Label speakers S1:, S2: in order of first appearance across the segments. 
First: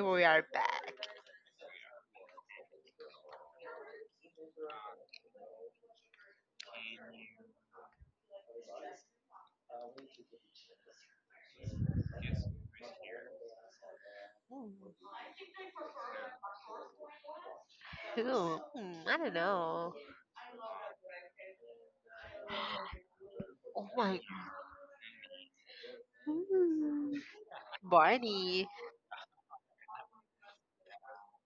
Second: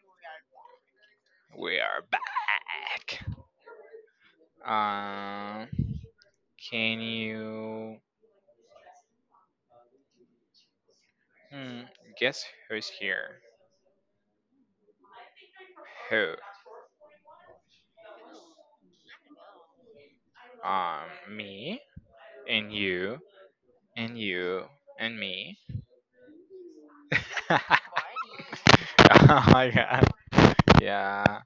S1: we are back.
S2: We are back. Um, can you hmm, guess who's here? Who?
S1: Who? I don't know.
S2: Um, me and you
S1: Oh
S2: and
S1: my
S2: you and me.
S1: god.
S2: Oh
S1: Barney.
S2: my god. Yeah,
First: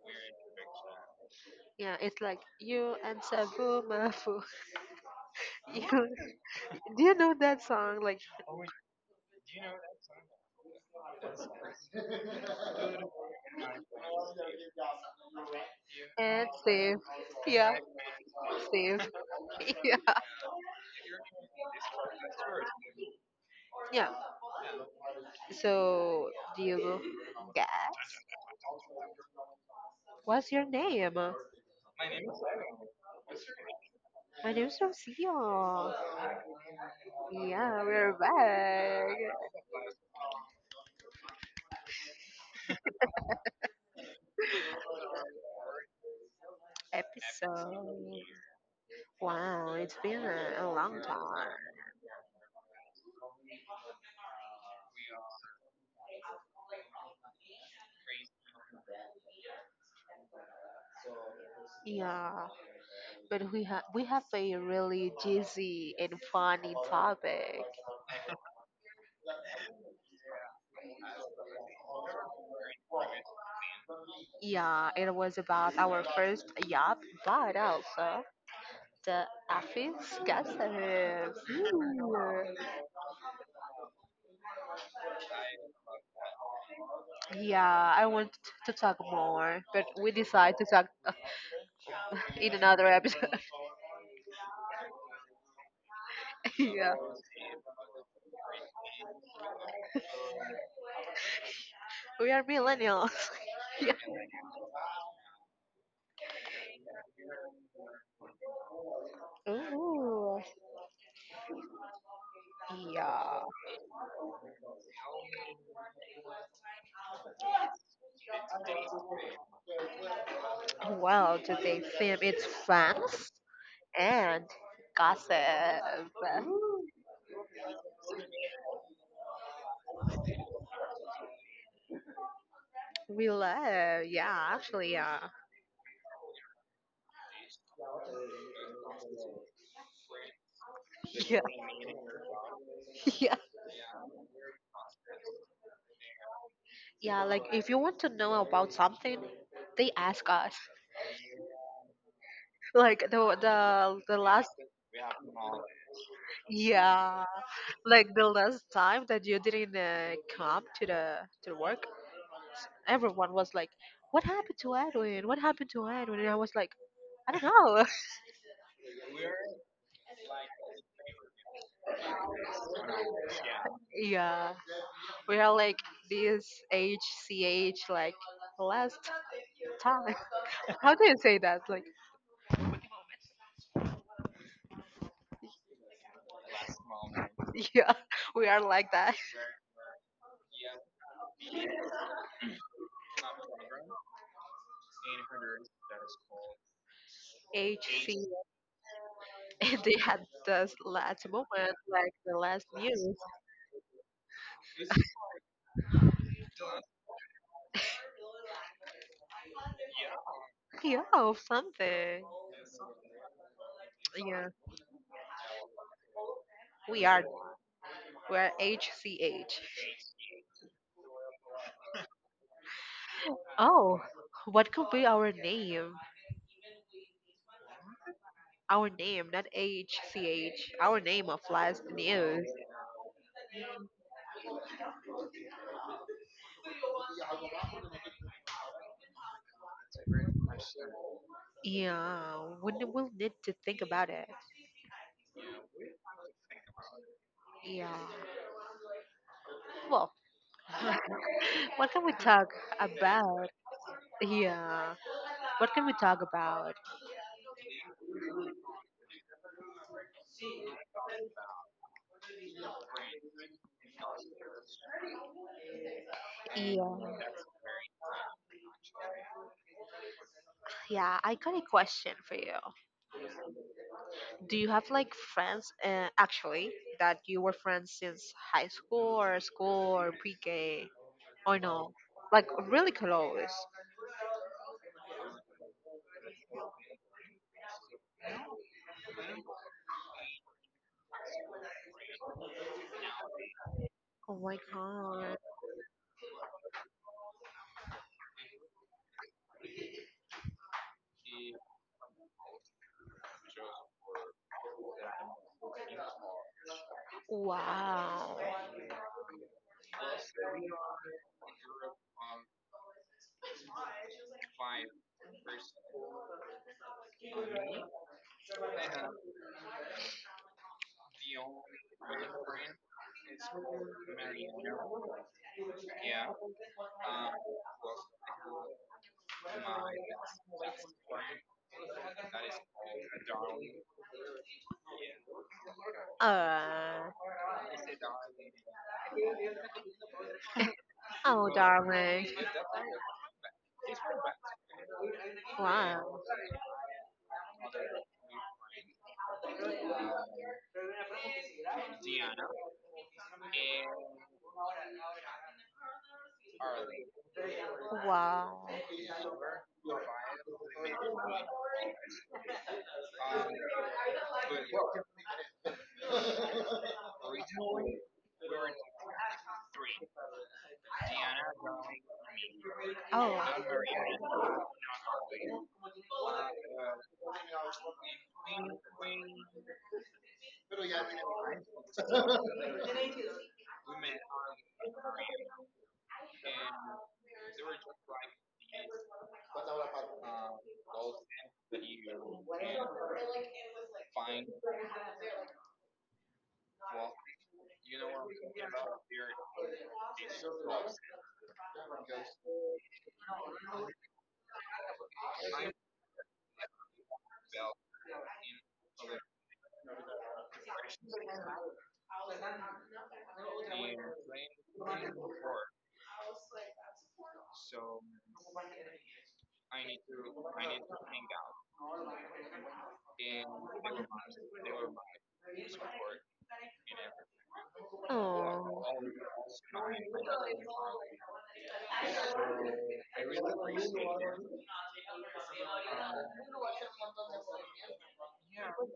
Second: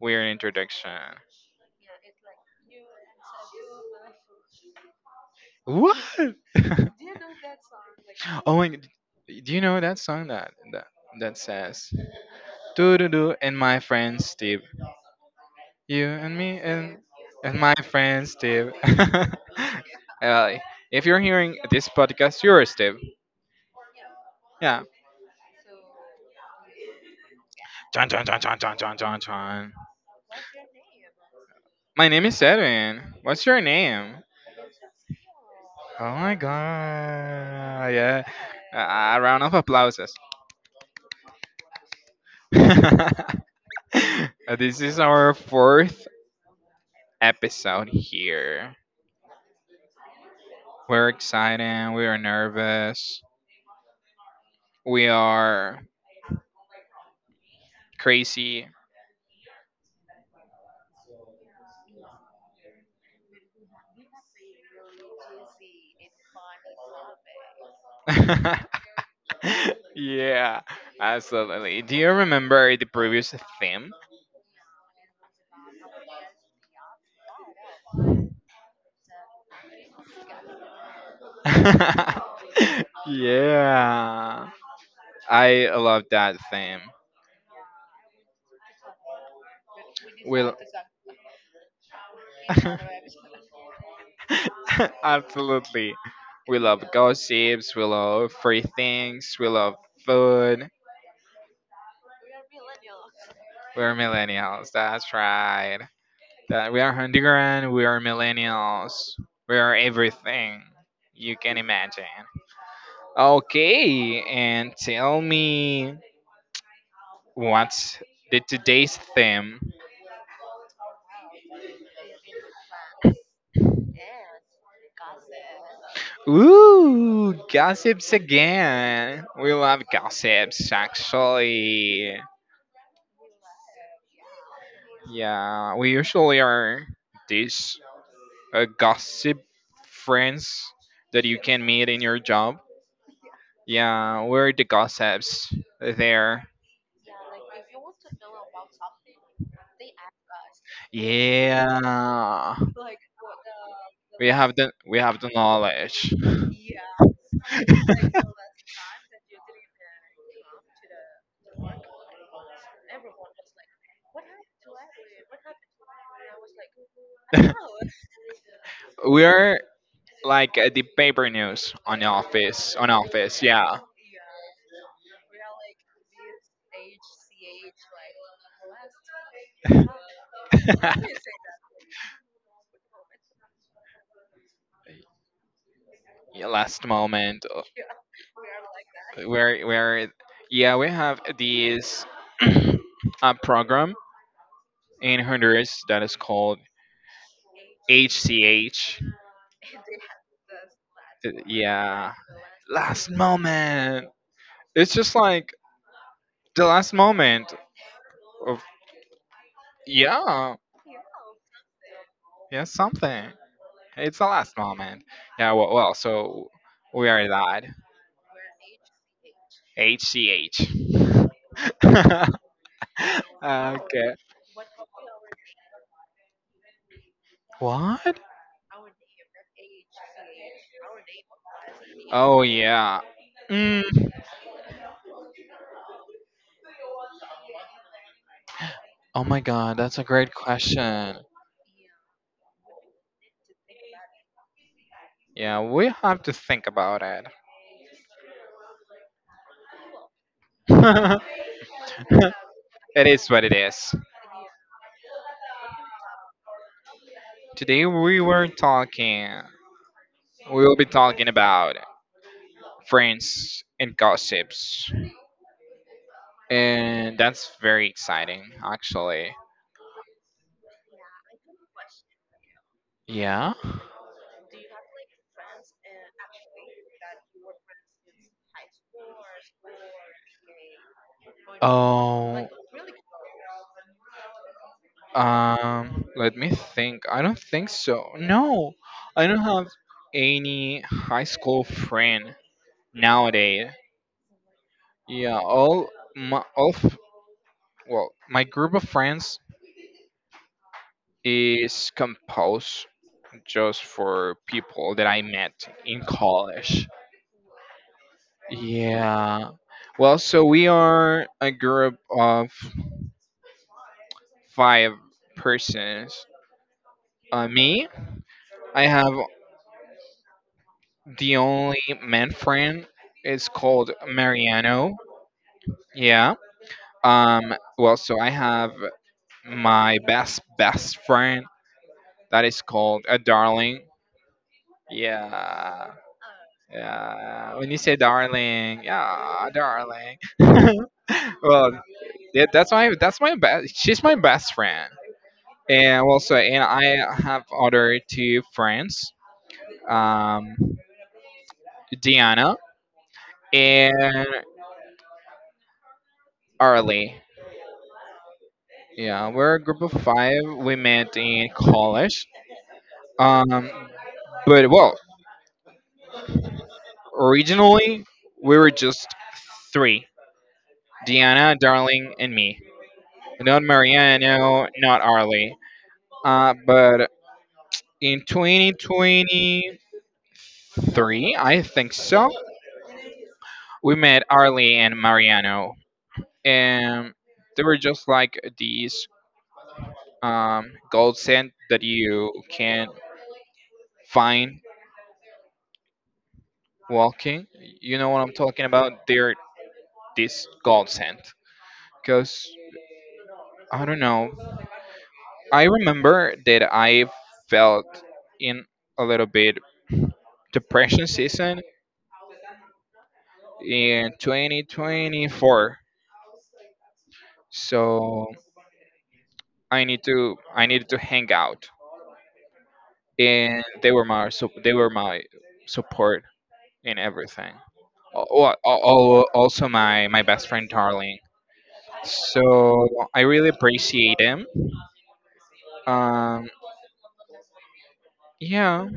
S2: weird introduction.
S1: Yeah, it's like you and Sabu Mafu. You
S2: What?
S1: do you know that song? Like
S2: Oh my. G- Do you know that song that says? Doo doo doo and my friend Steve. You and
S1: and
S2: me
S1: Steve.
S2: and my
S1: Yeah,
S2: friend Steve.
S1: Steve. Yeah.
S2: Well, if you're hearing this podcast, you're Steve.
S1: Yeah.
S2: Yeah.
S1: So do you guess?
S2: Chon chon chon chon chon chon chon chon.
S1: What's your name?
S2: My name is Edwin. What's your name?
S1: My name's Rocio.
S2: Oh my
S1: Yeah,
S2: god.
S1: we're
S2: Yeah. A
S1: back.
S2: a round of applauses. This is our fourth episode
S1: Episode.
S2: here.
S1: Wow, it's been a long
S2: We're
S1: time.
S2: excited. We are nervous. We are crazy.
S1: Yeah, but we have a really juicy and funny topic.
S2: Yeah, absolutely. Do you remember the previous theme?
S1: Yeah, it was about our first job, but also the office gossip. Ooh.
S2: Yeah, I love that theme.
S1: Yeah, I want to talk more, but we decide
S2: Will
S1: to talk in another episode.
S2: absolutely. We love
S1: Yeah,
S2: gossips. We love free things. We love food.
S1: we are millennials. Yeah.
S2: We're millennials. That's right. That we are Honduran. We are millennials. We are
S1: Ooh.
S2: everything you can imagine.
S1: Yeah.
S2: Okay, and tell me what's the today's theme?
S1: Well, today's theme is fans and gossip.
S2: Ooh, gossips again. We love gossips, actually.
S1: We love, yeah, actually, yeah.
S2: Yeah, we usually are these gossip friends that
S1: Yeah,
S2: you can meet in your job.
S1: yeah,
S2: Yeah, we're the gossips there.
S1: yeah. Like, if you want to know about something, they ask us.
S2: Yeah.
S1: Like the
S2: We
S1: last,
S2: have the we have the knowledge.
S1: yeah, like the last time that you didn't come to the work, everyone was like, "What happened to Edwin? What happened to Edwin?" And I was like, "I don't know."
S2: We're like the paper news on the office on office, yeah.
S1: Yeah, we are like this HCH, like last time. How do you say that? Like,
S2: y- last moment
S1: yeah, we are like that.
S2: where yeah we have this program in Honduras that is called
S1: HC.
S2: HCH.
S1: And they had this last
S2: Th-
S1: moment, like
S2: Yeah,
S1: the last
S2: last
S1: news.
S2: moment. It's just like the last moment of yeah,
S1: Yeah, of something.
S2: yeah something. It's the
S1: Yeah,
S2: last moment. Yeah, well, well so
S1: we
S2: we
S1: are
S2: are that.
S1: we are HCH.
S2: HCH.
S1: Oh,
S2: Okay.
S1: what could be our name?
S2: What?
S1: Our name, not HCH. Our name of last
S2: Oh
S1: news.
S2: yeah. Mm. Oh my god, that's a great question.
S1: Yeah, we will need to think about it.
S2: Yeah, we have to think about it.
S1: Yeah. Well. What can we
S2: It
S1: talk
S2: is what
S1: about?
S2: it is.
S1: Yeah. What can we talk about?
S2: Today we were talking, we will be talking about friends and gossips.
S1: Yeah.
S2: And that's very exciting, actually.
S1: Yeah, I got a question for you.
S2: Yeah.
S1: Do you have like friends, actually, that you were friends since high school or school or pre-K or no? Like
S2: Oh.
S1: really close.
S2: Let me think. I don't think so. No, I don't have any high school friend nowadays.
S1: Oh my god.
S2: Yeah, all my all f- well, my group of friends is composed just for people that I met in college.
S1: Wow.
S2: Yeah. Well, so we are a group of 5 persons. Me, I have the only man friend. It's called Mariano. Yeah. Well, so I have my best friend that is called a darling. Yeah.
S1: Uh,
S2: Yeah. When you say darling, yeah, darling.
S1: oh,
S2: Well,
S1: darling.
S2: yeah, that's my best. She's my best friend. And
S1: Wow.
S2: also, and I have other two friends. Um, Diana and Arlie.
S1: Wow.
S2: Yeah, we're a group of 5. We met in college. Um, but well, originally we were just three: Deanna, Darling, and me.
S1: Oh.
S2: Not Mariano, not Arlie. But in 2023, I think so. We met Arlie and Mariano, and they were just like these gold set that you can find walking, you know what I'm talking about? They're this godsend. Because, I don't know, I remember that I felt in a little bit depression season in 2024. So I needed to hang out, and they were my so they were my support in everything. Al- al-
S1: Oh,
S2: al- Also my best friend Darling. So I really appreciate him. Um, yeah,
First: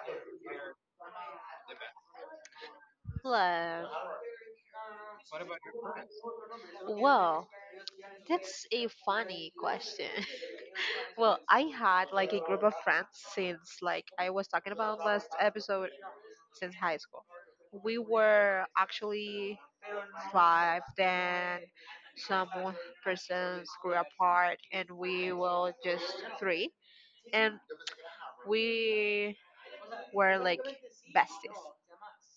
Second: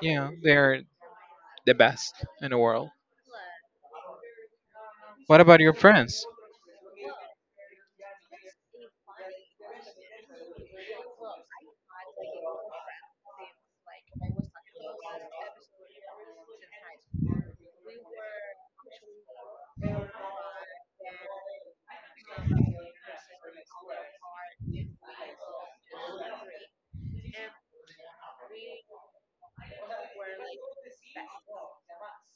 S2: yeah, they're the best in the world.
S1: love.
S2: What about your friends?
S1: Well, that's a funny question. Well, I had like a group of friends since, like I was talking about last episode, since high school. We were actually five, then some persons grew apart, and we were just three. And we were like besties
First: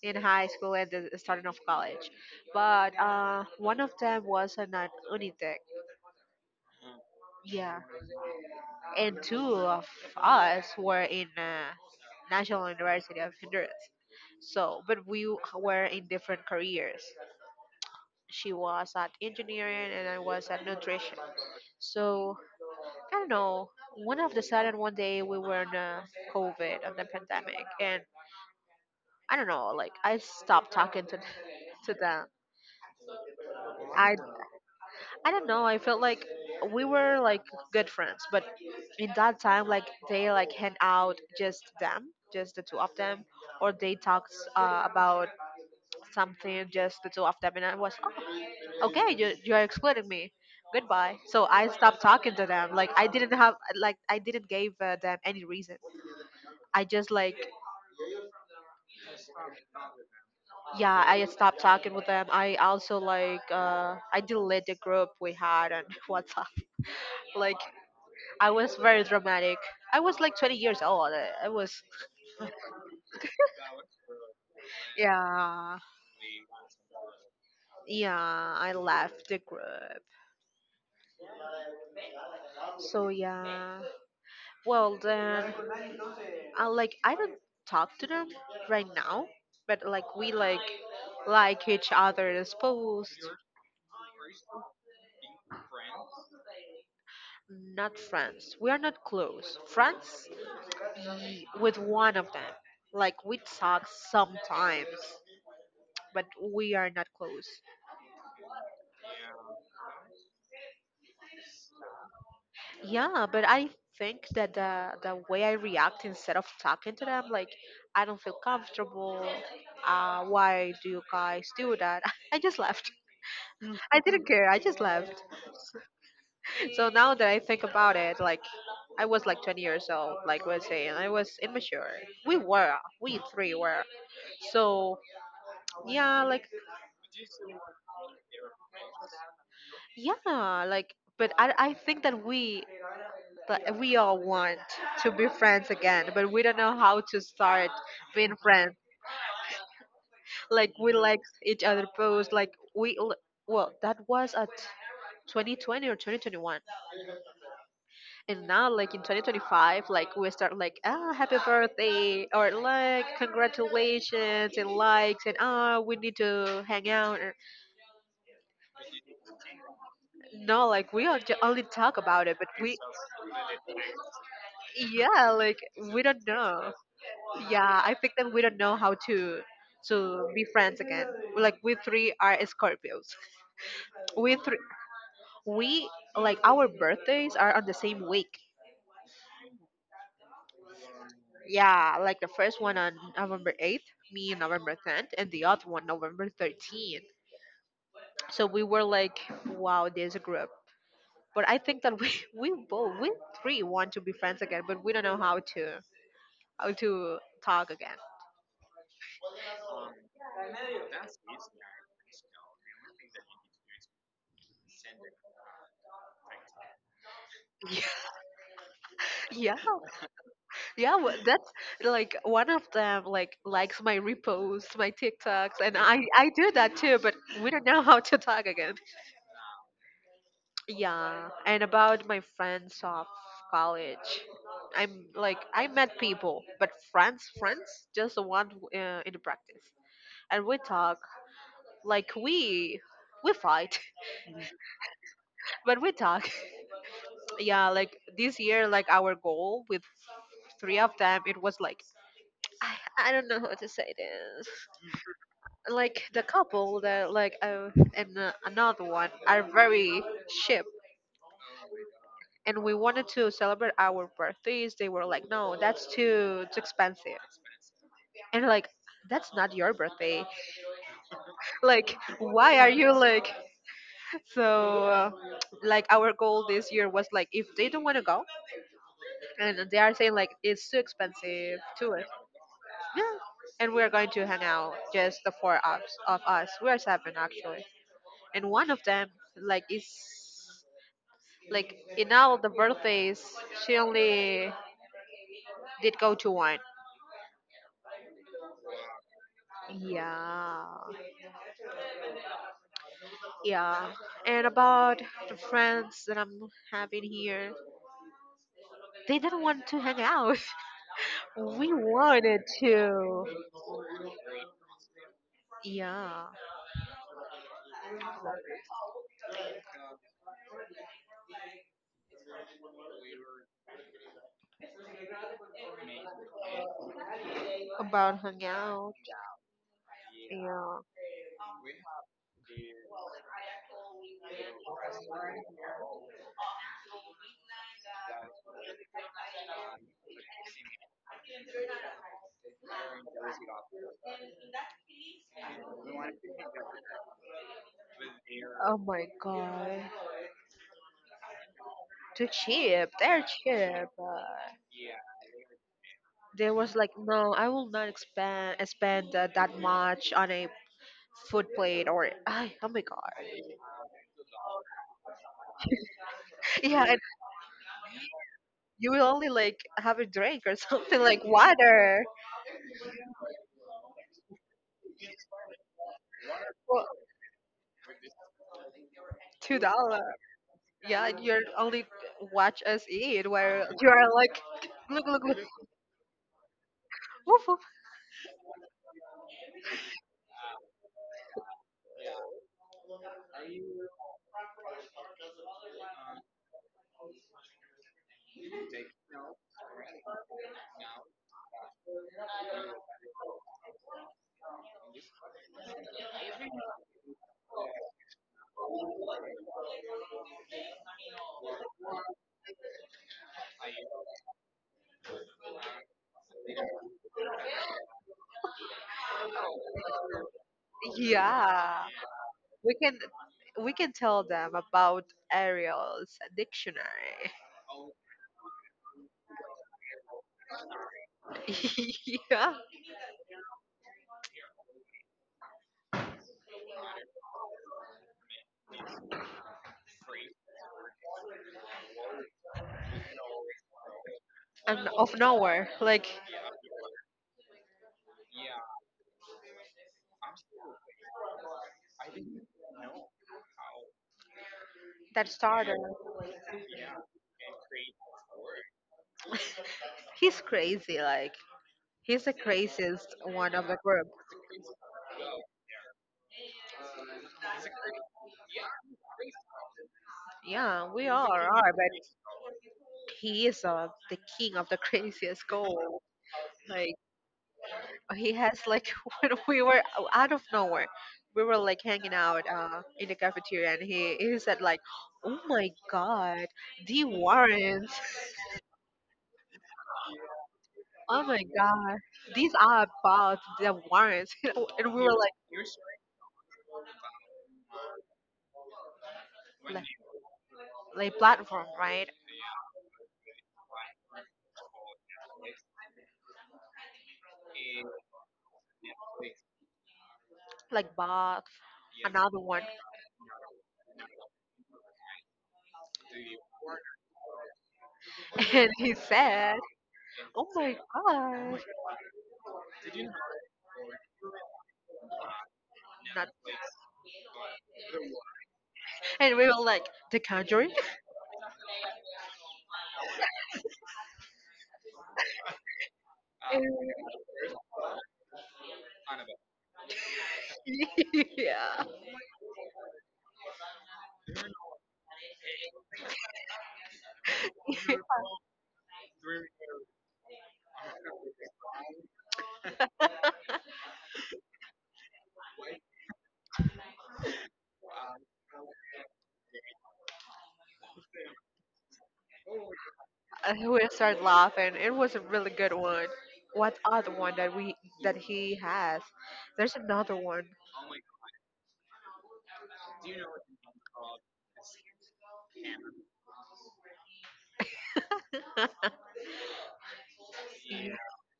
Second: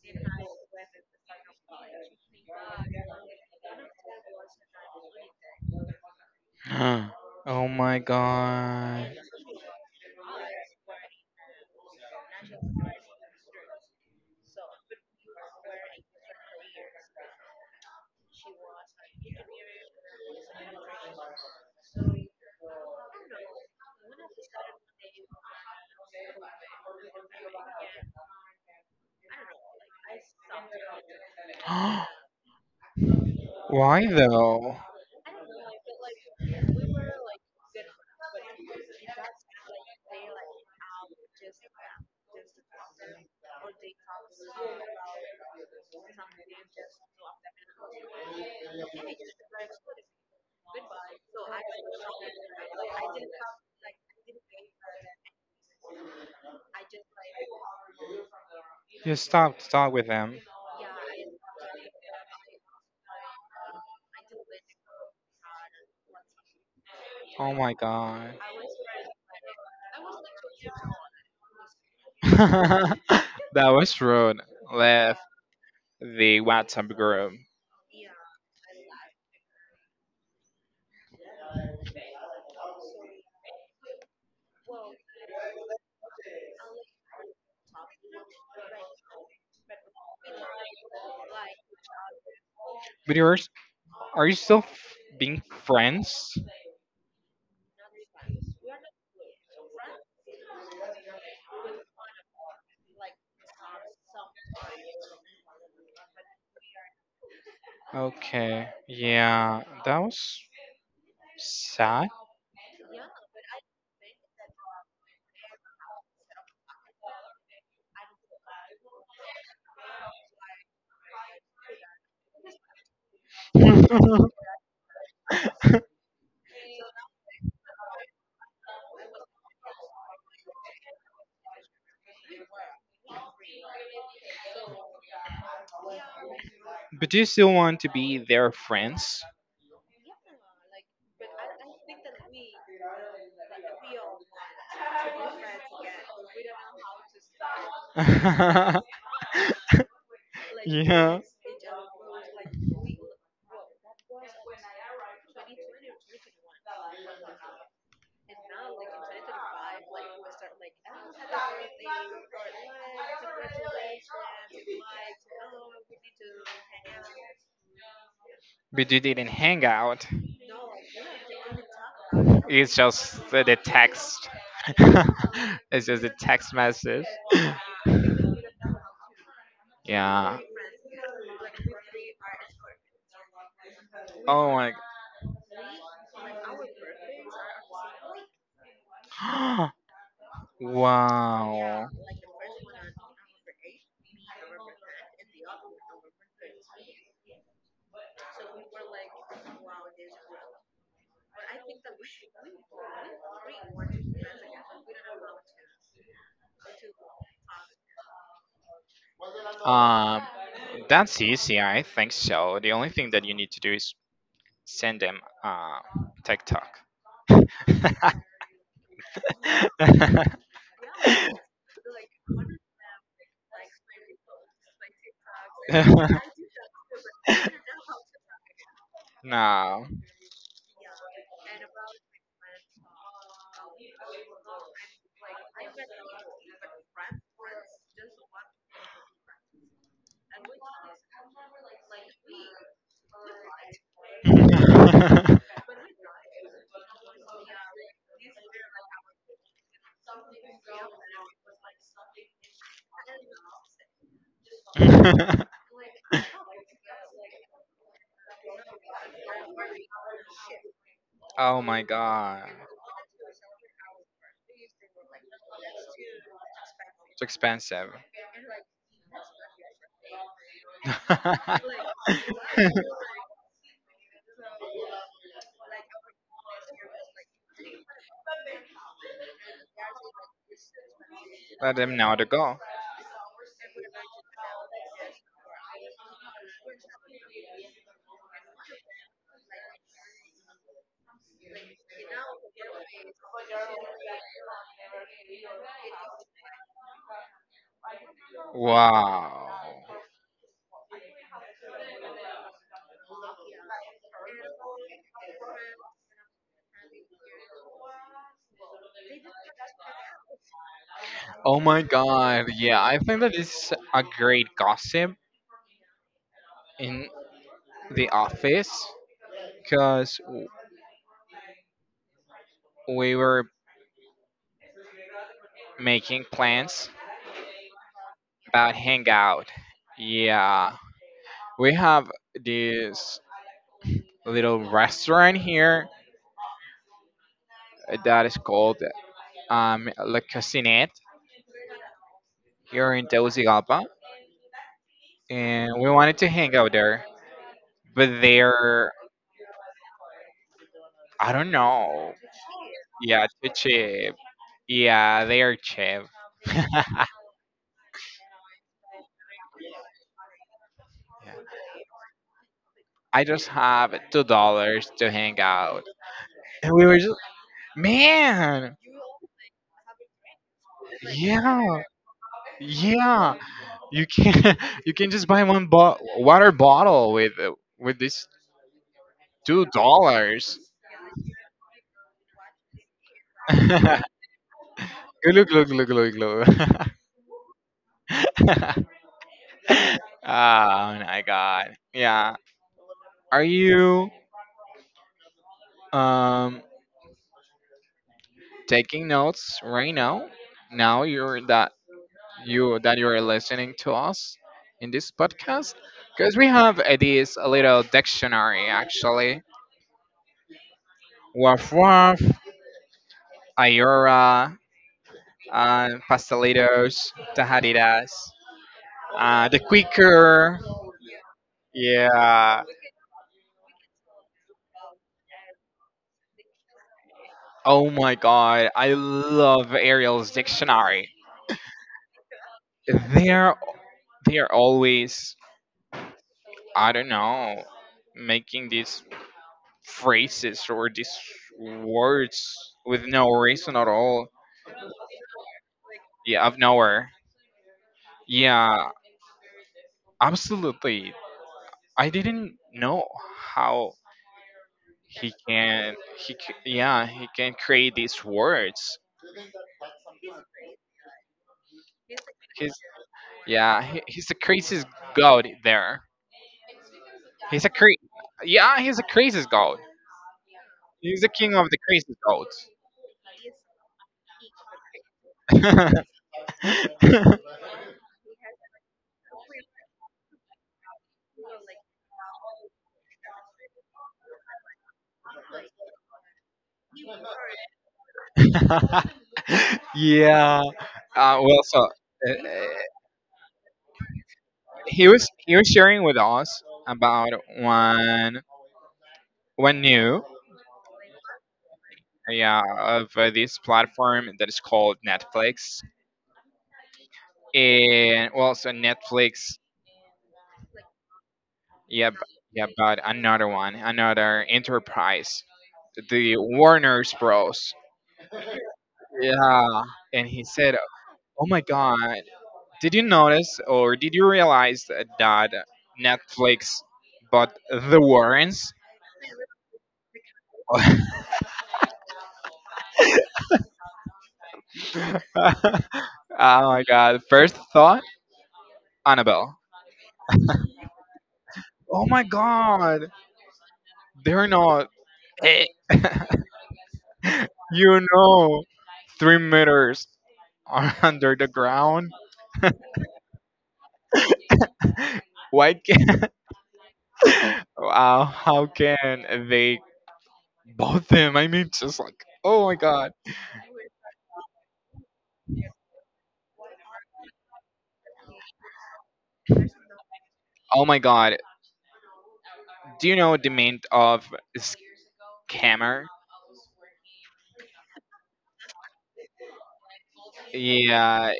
S1: in high school and the starting of college. But one of them was an Unitec.
S2: Huh. Oh
S1: Yeah.
S2: my god.
S1: And two of us were in National University of Honduras. So, but we were in different careers. She was at engineering and I was at nutrition. So, I don't know. One of the sudden one day we were in COVID of the pandemic and I don't know, like I stopped talking to to them.
S2: Why
S1: I
S2: though?
S1: I don't know. I felt like we were like good friends, but in that time, like they like hang out just them, just the two of them, or they talked about something just the two of them, and I was oh, okay. You're excluding me. Goodbye. So I stopped talking to them. Like I didn't have like I didn't give them any reason. I just like,
S2: You stopped to talk with them.
S1: yeah. I stopped talking with them. I also like I deleted the group we had on WhatsApp.
S2: Oh
S1: Like
S2: my god.
S1: I was very dramatic. I was like 20 years old. I was,
S2: That was rude. Left
S1: yeah,
S2: the WhatsApp group.
S1: yeah, I left the group. So, yeah. Well, then, I like, I don't talk to them right now, but like, we like each other's
S2: But
S1: posts,
S2: yours, are you still f- being friends?
S1: not friends. We are not close. Friends with one of them. Like, we talk sometimes, but we are not close.
S2: Okay. Yeah, that was sad.
S1: Yeah, but I think that the way I react instead of talking to them, like I don't feel comfortable. Why do you guys do that? I just left. I didn't care. I just left. So now that I think about it, like I was like 20 years old, like we're saying, I was immature. We were, we three were. So yeah, like,
S2: But do you still want to be their friends?
S1: yeah, like. But I think that we all want to be friends again, but we don't know how to start being friends,
S2: Yeah.
S1: like we liked each other post, like we well, that was at 2020 or 2021, and now like in 2025 like we start like happy birthday or like congratulations and likes and we need to hang out or,
S2: But you didn't hang out.
S1: no, like we all only talk about it but
S2: It's
S1: we
S2: just the text.
S1: yeah, like
S2: It's
S1: we
S2: just a
S1: don't
S2: text
S1: know,
S2: message.
S1: yeah, I think that we don't know how to
S2: Yeah.
S1: be friends again, like we three are scorpios, we
S2: Oh
S1: three,
S2: my. G-
S1: we like, our birthdays are on the same week.
S2: Wow.
S1: Yeah, like the first one on November 8th, me on November 10th, and the other one November 13th. So we were like, wow, there's a group. But I think that we we both we three want to be friends again, but we don't know how to talk again.
S2: Um, that's easy. I think so. The only thing that you need to do is send them uh TikTok.
S1: Yeah, yeah, well, that's like one of them like likes my reposts, my TikToks, and I do that too, but we don't know how to talk again.
S2: no.
S1: Yeah, and about my friends of college, I'm like I met people, but friends, friends, just the one in the practice, and we talk, like we fight, but we talk. Yeah, like this year, like our goal with three of them, it was like I don't know how to say this. Like the couple that like and another one are very ship,
S2: Oh my god.
S1: and we wanted to celebrate our birthdays, they were like no, that's too too expensive,
S2: It's expensive.
S1: and like that's not your birthday, like why are you, like so like our goal this year was like, if they don't want to go, and they are saying like it's too expensive
S2: Let
S1: to
S2: them
S1: us,
S2: know to go.
S1: yeah, and we're going to hang out just the four of us, we're seven actually, and one of them like is like in all the birthdays, she only did go to one.
S2: Wow.
S1: Yeah, yeah. And about the friends that I'm having here, they didn't want to hang out.
S2: Oh
S1: We
S2: my
S1: wanted
S2: god. Yeah, I think
S1: to.
S2: that is a great gossip
S1: Yeah,
S2: in the office because we were making plans
S1: about hang
S2: about
S1: out.
S2: hangout. Yeah,
S1: Yeah.
S2: we have this little restaurant here that is called La Cocinette here in Tegucigalpa, and we wanted to hang out there, but
S1: Oh
S2: they're
S1: my god.
S2: I don't know.
S1: Too cheap. They're
S2: Yeah, too
S1: cheap.
S2: cheap.
S1: But
S2: Yeah, they are cheap.
S1: they was like,
S2: yeah.
S1: no, I will not expand spend that much on a food plate or. Ay, oh my god.
S2: I just have $2 to hang out. And we
S1: Yeah,
S2: were just man,
S1: you will only like have a drink or something like
S2: yeah,
S1: water,
S2: yeah. You can you can just buy one bo- water bottle with this
S1: two
S2: two
S1: dollar.
S2: dollars.
S1: Yeah, and you're only watch us eat where you are like look look look,
S2: Look, look, look, look, look.
S1: woof, woof.
S2: Oh my god. Yeah. Are you um taking notes right now? Now you're that you are listening to us in this podcast because we have this little dictionary actually. Waf waf, ayora, pastelitos, tajaditas, the quicker.
S1: Yeah.
S2: Yeah.
S1: We can we can tell them about Ariel's dictionary.
S2: Oh my god, I love Ariel's dictionary.
S1: Yeah.
S2: They're they are always I don't know making these phrases or these words with no reason at all.
S1: And of nowhere. Like
S2: Yeah, out of nowhere. Yeah, absolutely. I didn't know how
S1: that
S2: he
S1: starter.
S2: can he c- yeah he can create these words.
S1: He's crazy, like he's the
S2: He's
S1: craziest one of the
S2: yeah he,
S1: group.
S2: he's the craziest god there. He's a cra- yeah he's a craziest god.
S1: Yeah, we
S2: He's the
S1: all are,
S2: king of the
S1: but he is the king of the craziest goal.
S2: craziest
S1: Like
S2: gods.
S1: he has like when we were out of nowhere we were like hanging out in the cafeteria, and he said like, oh my god, the warrants
S2: Yeah.
S1: oh my
S2: Well, so
S1: god, these are about the warrants you know, and we were like
S2: he was sharing with us about one one new
S1: platform, right,
S2: yeah of this platform that is called Netflix and well so Netflix
S1: like bot
S2: yeah b-
S1: another one
S2: yeah but another one another enterprise the Warner's Bros
S1: and he said
S2: yeah and he
S1: oh
S2: said
S1: my
S2: oh my
S1: god
S2: god. Did you notice or did you realize that
S1: not,
S2: Netflix bought the Warrens?
S1: and we were like, the conjuring
S2: Oh
S1: and
S2: my god. First thought, Annabelle.
S1: yeah
S2: Oh my god. They're not. Eh. You know, 3 meters are under the ground. Why Wow, how can they both them? I mean, just like, oh my god,
S1: we started laughing. It was a really good one. What other one that he has? There's another one.
S2: oh my god. Do you know the meaning of scammer?
S1: Yeah.
S2: Yeah,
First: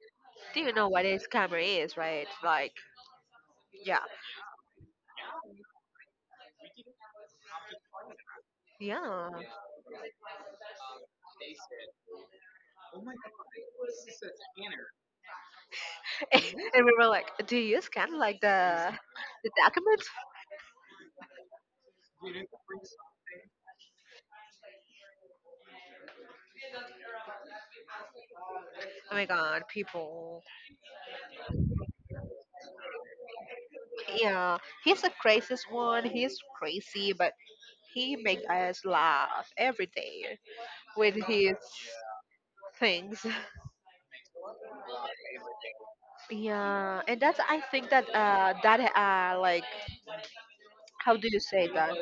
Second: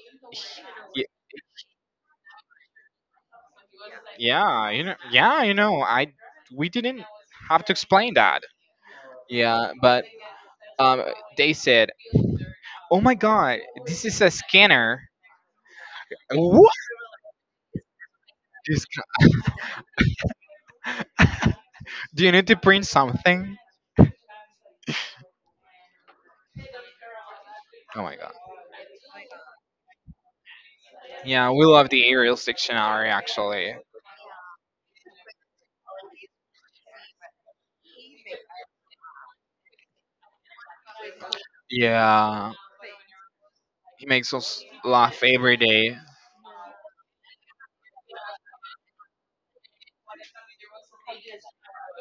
S1: Do you know what
S2: y-
S1: a scammer is, right? Like, yeah,
S2: yeah, you know, yeah, you know. I we didn't have to explain that.
S1: yeah.
S2: Yeah, but um, they said, oh my god, this is a scanner. What?
S1: And we were like, do you scan like the documents?
S2: Do you need to print something? Oh my god.
S1: Oh my god, people.
S2: Yeah, we love the Arial dictionary actually.
S1: Yeah, he's the craziest one. He's crazy, but he make us laugh every day with his
S2: Yeah,
S1: things.
S2: he makes us laugh every day.
S1: Yeah, and that's, I think that like, how do you say that?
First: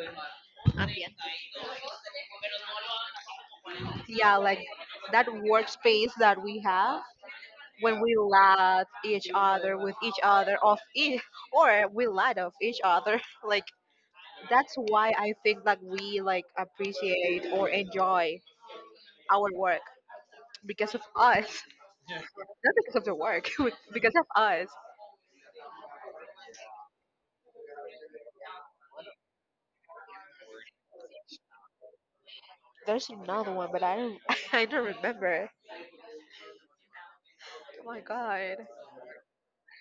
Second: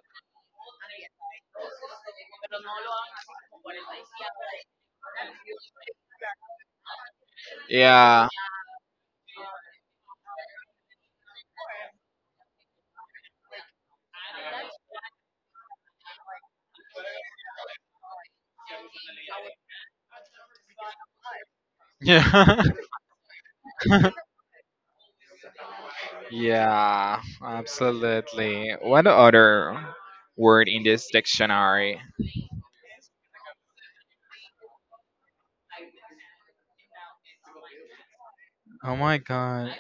S1: Ambient. Yeah, like that workspace that we have, when we
S2: Yeah.
S1: laugh each other with each other of each or we laugh of each other. Like, that's why I think that we like appreciate or enjoy our work because of us,
S2: Yeah.
S1: not because of the work, because of us.
S2: Yeah, absolutely. What other word in this dictionary?
S1: There's another one, but I don't I don't remember. Oh my god.
S2: Oh my god.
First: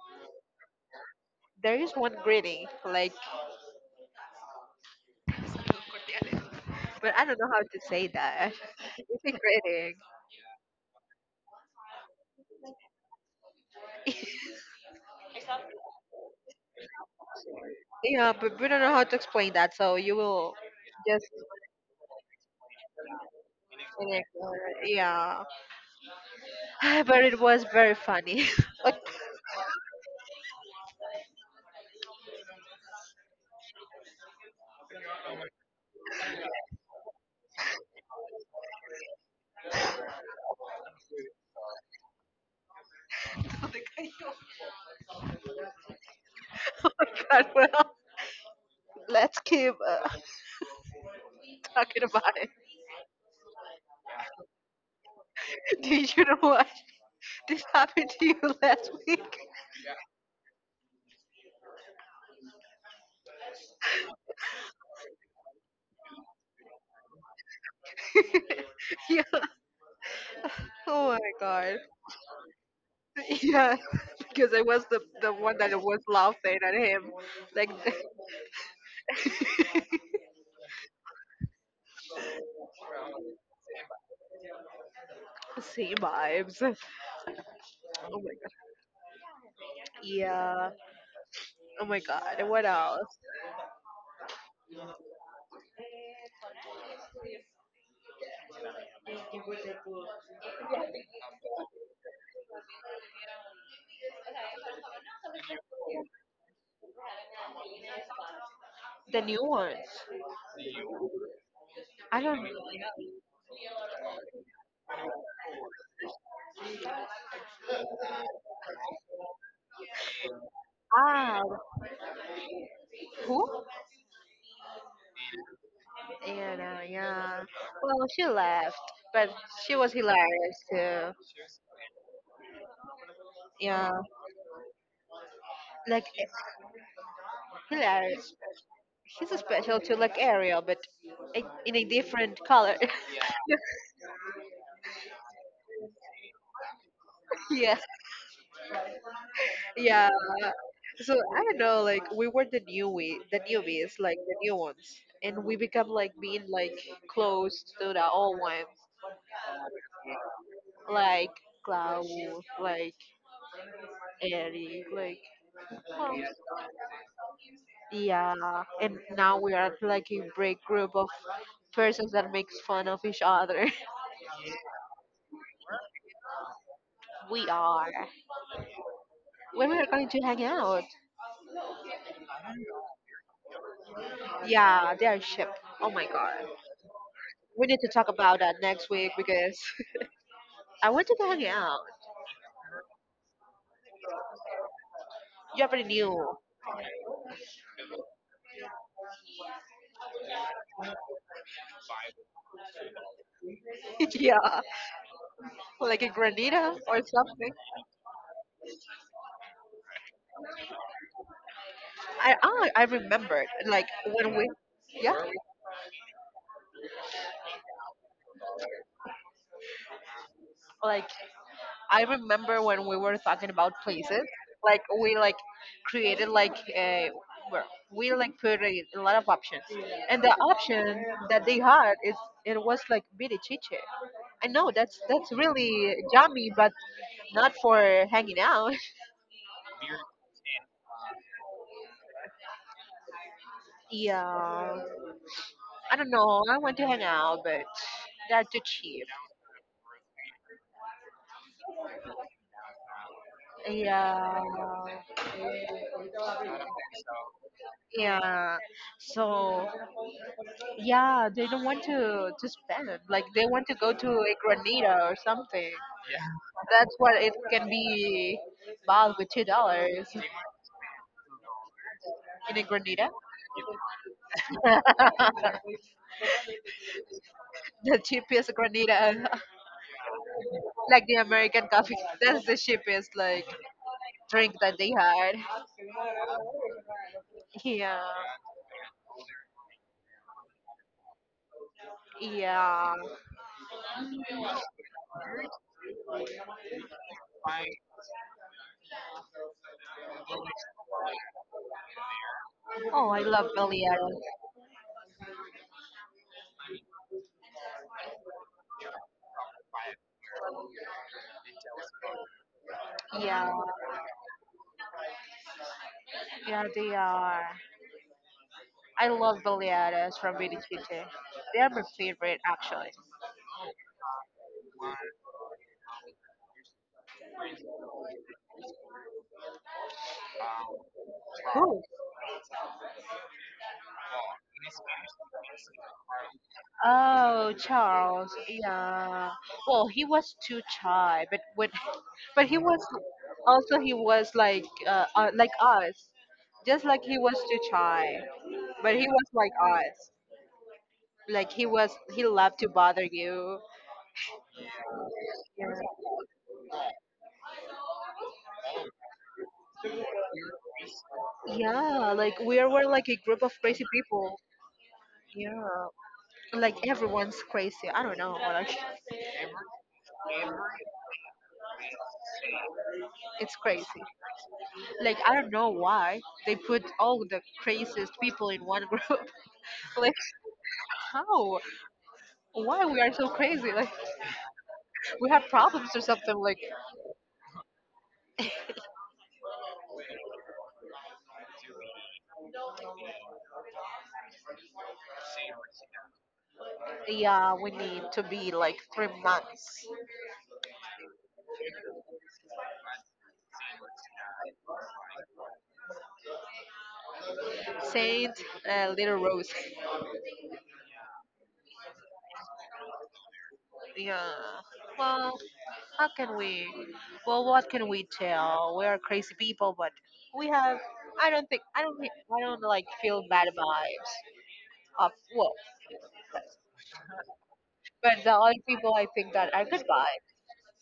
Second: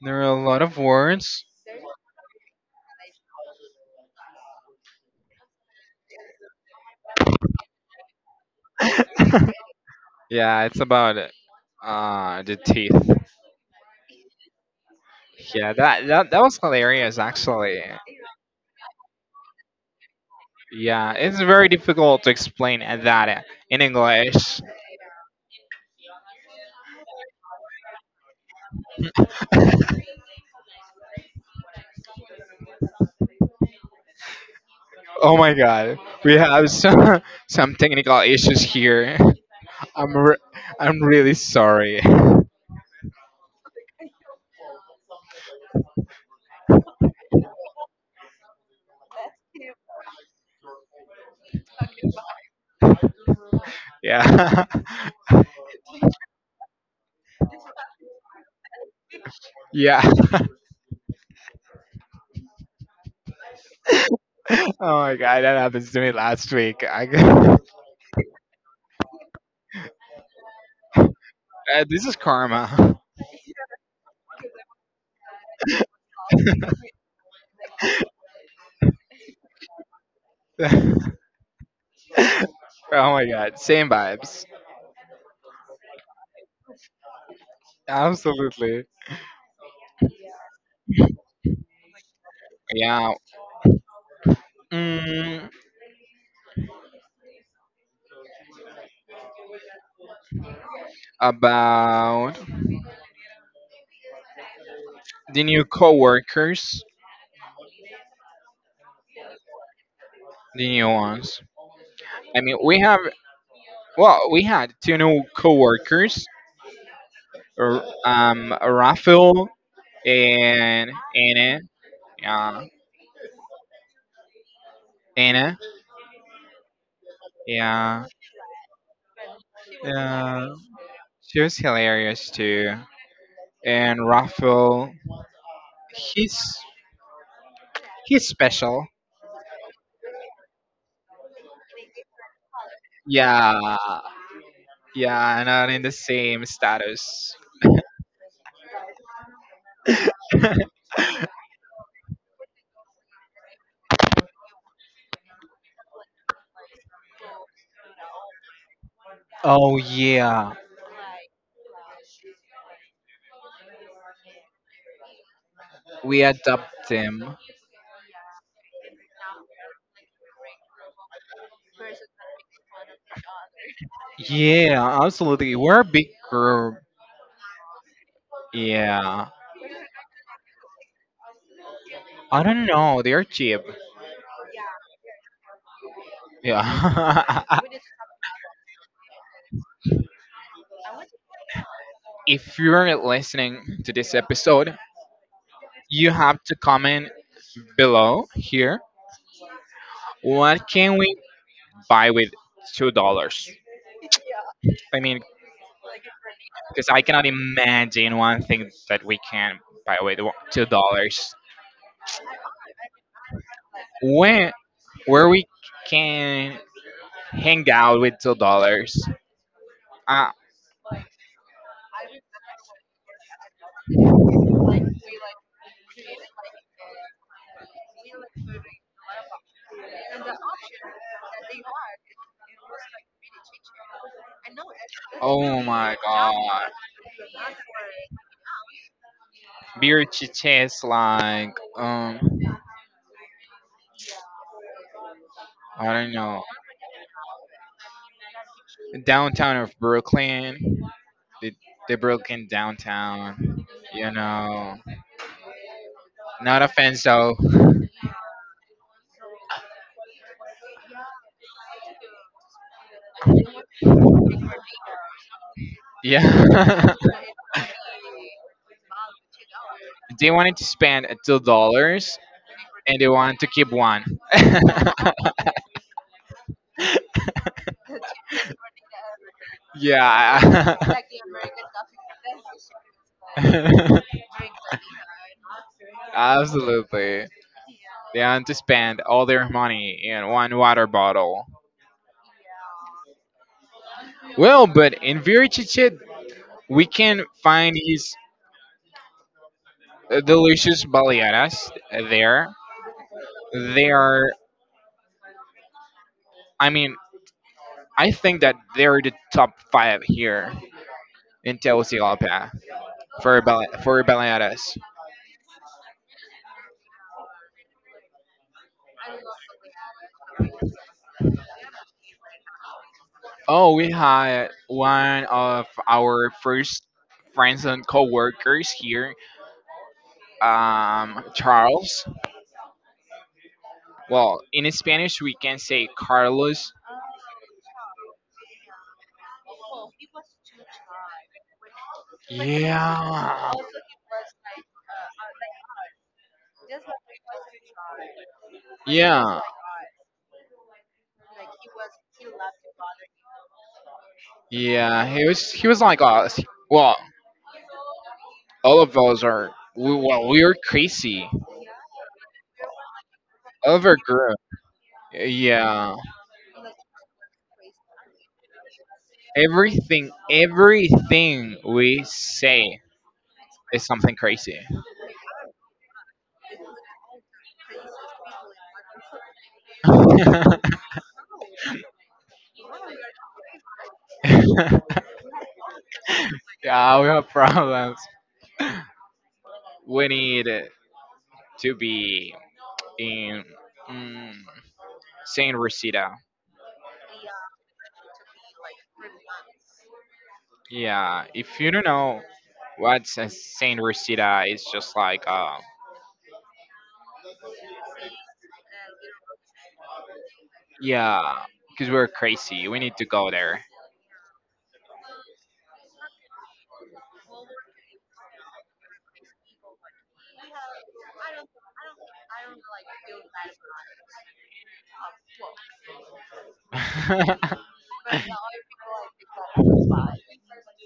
S2: There are a lot of words.
S1: There is one greeting like. But I don't know how to say that. Degrading.
S2: Yeah, it's about the teeth. Yeah, that was hilarious actually.
S1: Yeah, but we don't know how to explain that, so you will
S2: Yeah,
S1: just
S2: it's very difficult to explain that in
S1: ignore it.
S2: English.
S1: Yeah. But it was very funny.
S2: Oh my god, we have some some technical issues here. I'm re- I'm really sorry.
S1: Oh God, well, let's keep talking about it.
S2: Yeah,
S1: Did you know what? This happened to you last week.
S2: yeah. Oh my god, that happens to me last week. I, g-
S1: Yeah. Oh my God.
S2: this is karma.
S1: Yeah, because I was the one that was laughing at him, like
S2: Oh my god, same vibes.
S1: same vibes. Oh my God.
S2: Absolutely.
S1: Yeah. Oh my God. What
S2: Yeah.
S1: else?
S2: Mm, about the new coworkers,
S1: The new ones.
S2: the new ones.
S1: I
S2: I
S1: don't know.
S2: mean, we have well, we had two new coworkers, r- Rafael and
S1: Ah,
S2: Anna. Yeah,
S1: who?
S2: Anna.
S1: Yeah, yeah.
S2: Yeah,
S1: Well, she left, but she was
S2: yeah.
S1: hilarious too.
S2: She was hilarious too.
S1: Yeah,
S2: And Rafael,
S1: like
S2: he's he's
S1: hilarious.
S2: special.
S1: He's special too, like Ariel, but in a different color.
S2: Yeah, yeah. Not in the same status.
S1: Yeah, yeah. So I don't know. Like we were the newbie, the newbies, like the new ones, and we become like being like close to the old ones,
S2: Oh yeah,
S1: like Clau, like Eric, like. Oh,
S2: we adopt them.
S1: yeah, and now we are like a break group of persons that makes fun of each other.
S2: Yeah, absolutely. We're a big group.
S1: We are.
S2: Yeah,
S1: When we are going to hang out?
S2: I don't know. They are cheap.
S1: Yeah, they are ship. Oh my god.
S2: Yeah.
S1: We need to talk about that next week because I want to go hang out.
S2: If you're listening to this episode,
S1: You already
S2: you
S1: knew.
S2: have to comment below here. What can we buy with $2.
S1: Yeah,
S2: I mean,
S1: like a granita
S2: because
S1: or
S2: I cannot
S1: something.
S2: imagine one thing that we can buy with one- $2.
S1: I remembered like when we
S2: When
S1: yeah
S2: where we can hang out with $2? Uh,
S1: like. I remember when we were talking about places, like we like created like a well, we like put a lot of options, and the option that they had is it was like birichiche. I know that's
S2: Oh my
S1: really yummy,
S2: god.
S1: but not for hanging out.
S2: Beer to taste like
S1: Yeah,
S2: I
S1: I don't
S2: don't know.
S1: know. I want to hang out, but that's too cheap.
S2: Downtown of Brooklyn. The the Brooklyn downtown. You
S1: Yeah,
S2: know. Not offense though.
S1: yeah. So yeah, they don't want to spend. Like they want to go to a granita or something.
S2: Yeah.
S1: That's what it can be bought with $2
S2: They wanted to spend $2
S1: in a
S2: and they
S1: granita.
S2: wanted to keep one.
S1: The cheapest granita,
S2: Yeah.
S1: like the American coffee. That's the cheapest like drink that they had.
S2: Absolutely.
S1: Yeah,
S2: They want to spend all their money in one water bottle.
S1: yeah.
S2: Well, but in Virichiche, we can find these delicious baleadas there.
S1: Oh, I love
S2: They
S1: baleadas.
S2: are. I mean, I think that they're the top 5 here in Tegucigalpa for
S1: Yeah,
S2: bal- for baleadas.
S1: yeah, they are. I love baleadas from Vitichite. They are my favorite actually.
S2: Oh, we had one of our first friends and co-workers here,
S1: Who?
S2: Charles. Well, in Spanish we can say Carlos.
S1: Oh, Charles. Yeah. Well, he was too shy, but when but he was
S2: Yeah.
S1: also he was like us just like he was too shy but he was
S2: Yeah.
S1: like us like he was he loved to bother you.
S2: Yeah, he
S1: Yeah,
S2: was like us. Well, all of those are. We, well, we are crazy.
S1: yeah, like we were like a group of crazy
S2: Overgrown.
S1: people. Yeah,
S2: Yeah.
S1: like everyone's crazy, I don't know, like
S2: Everything, everything we say
S1: it's
S2: is
S1: crazy,
S2: something crazy.
S1: like I don't know why they put all the craziest people in one group. Like how, why we are so crazy, like we have problems or something like.
S2: Yeah, we have problems. We need to be in mm, Saint Rosita.
S1: Yeah, we need to be like 3 months.
S2: Yeah, if you don't know what's a Saint Rosita, it's just like,
S1: Saint Little Rose.
S2: yeah, because we're crazy. We need to go there.
S1: Yeah. Well, how can we? Well, what can we tell? We are crazy people, but we have. I don't think. I don't like feel bad vibes. Of well, but the other people I think that are good vibes,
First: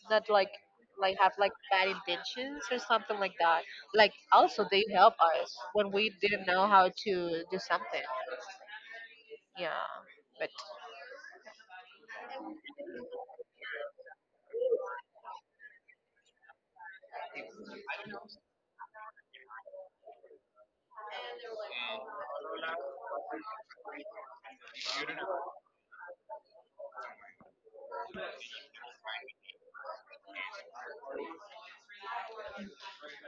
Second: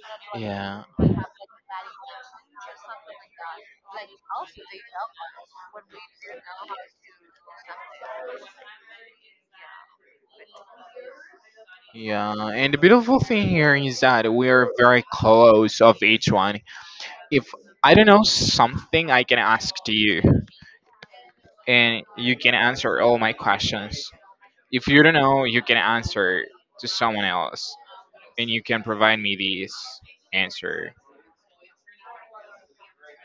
S1: not like
S2: Yeah.
S1: like have like bad intentions or something like that. Like also they help us when we didn't know how to do something. Yeah. But.
S2: Yeah, and the beautiful thing here is that we are very close of each one If I don't know something, I can ask to you, and you can answer all my questions. If you don't know, you can answer to someone else, and you can provide me this answer.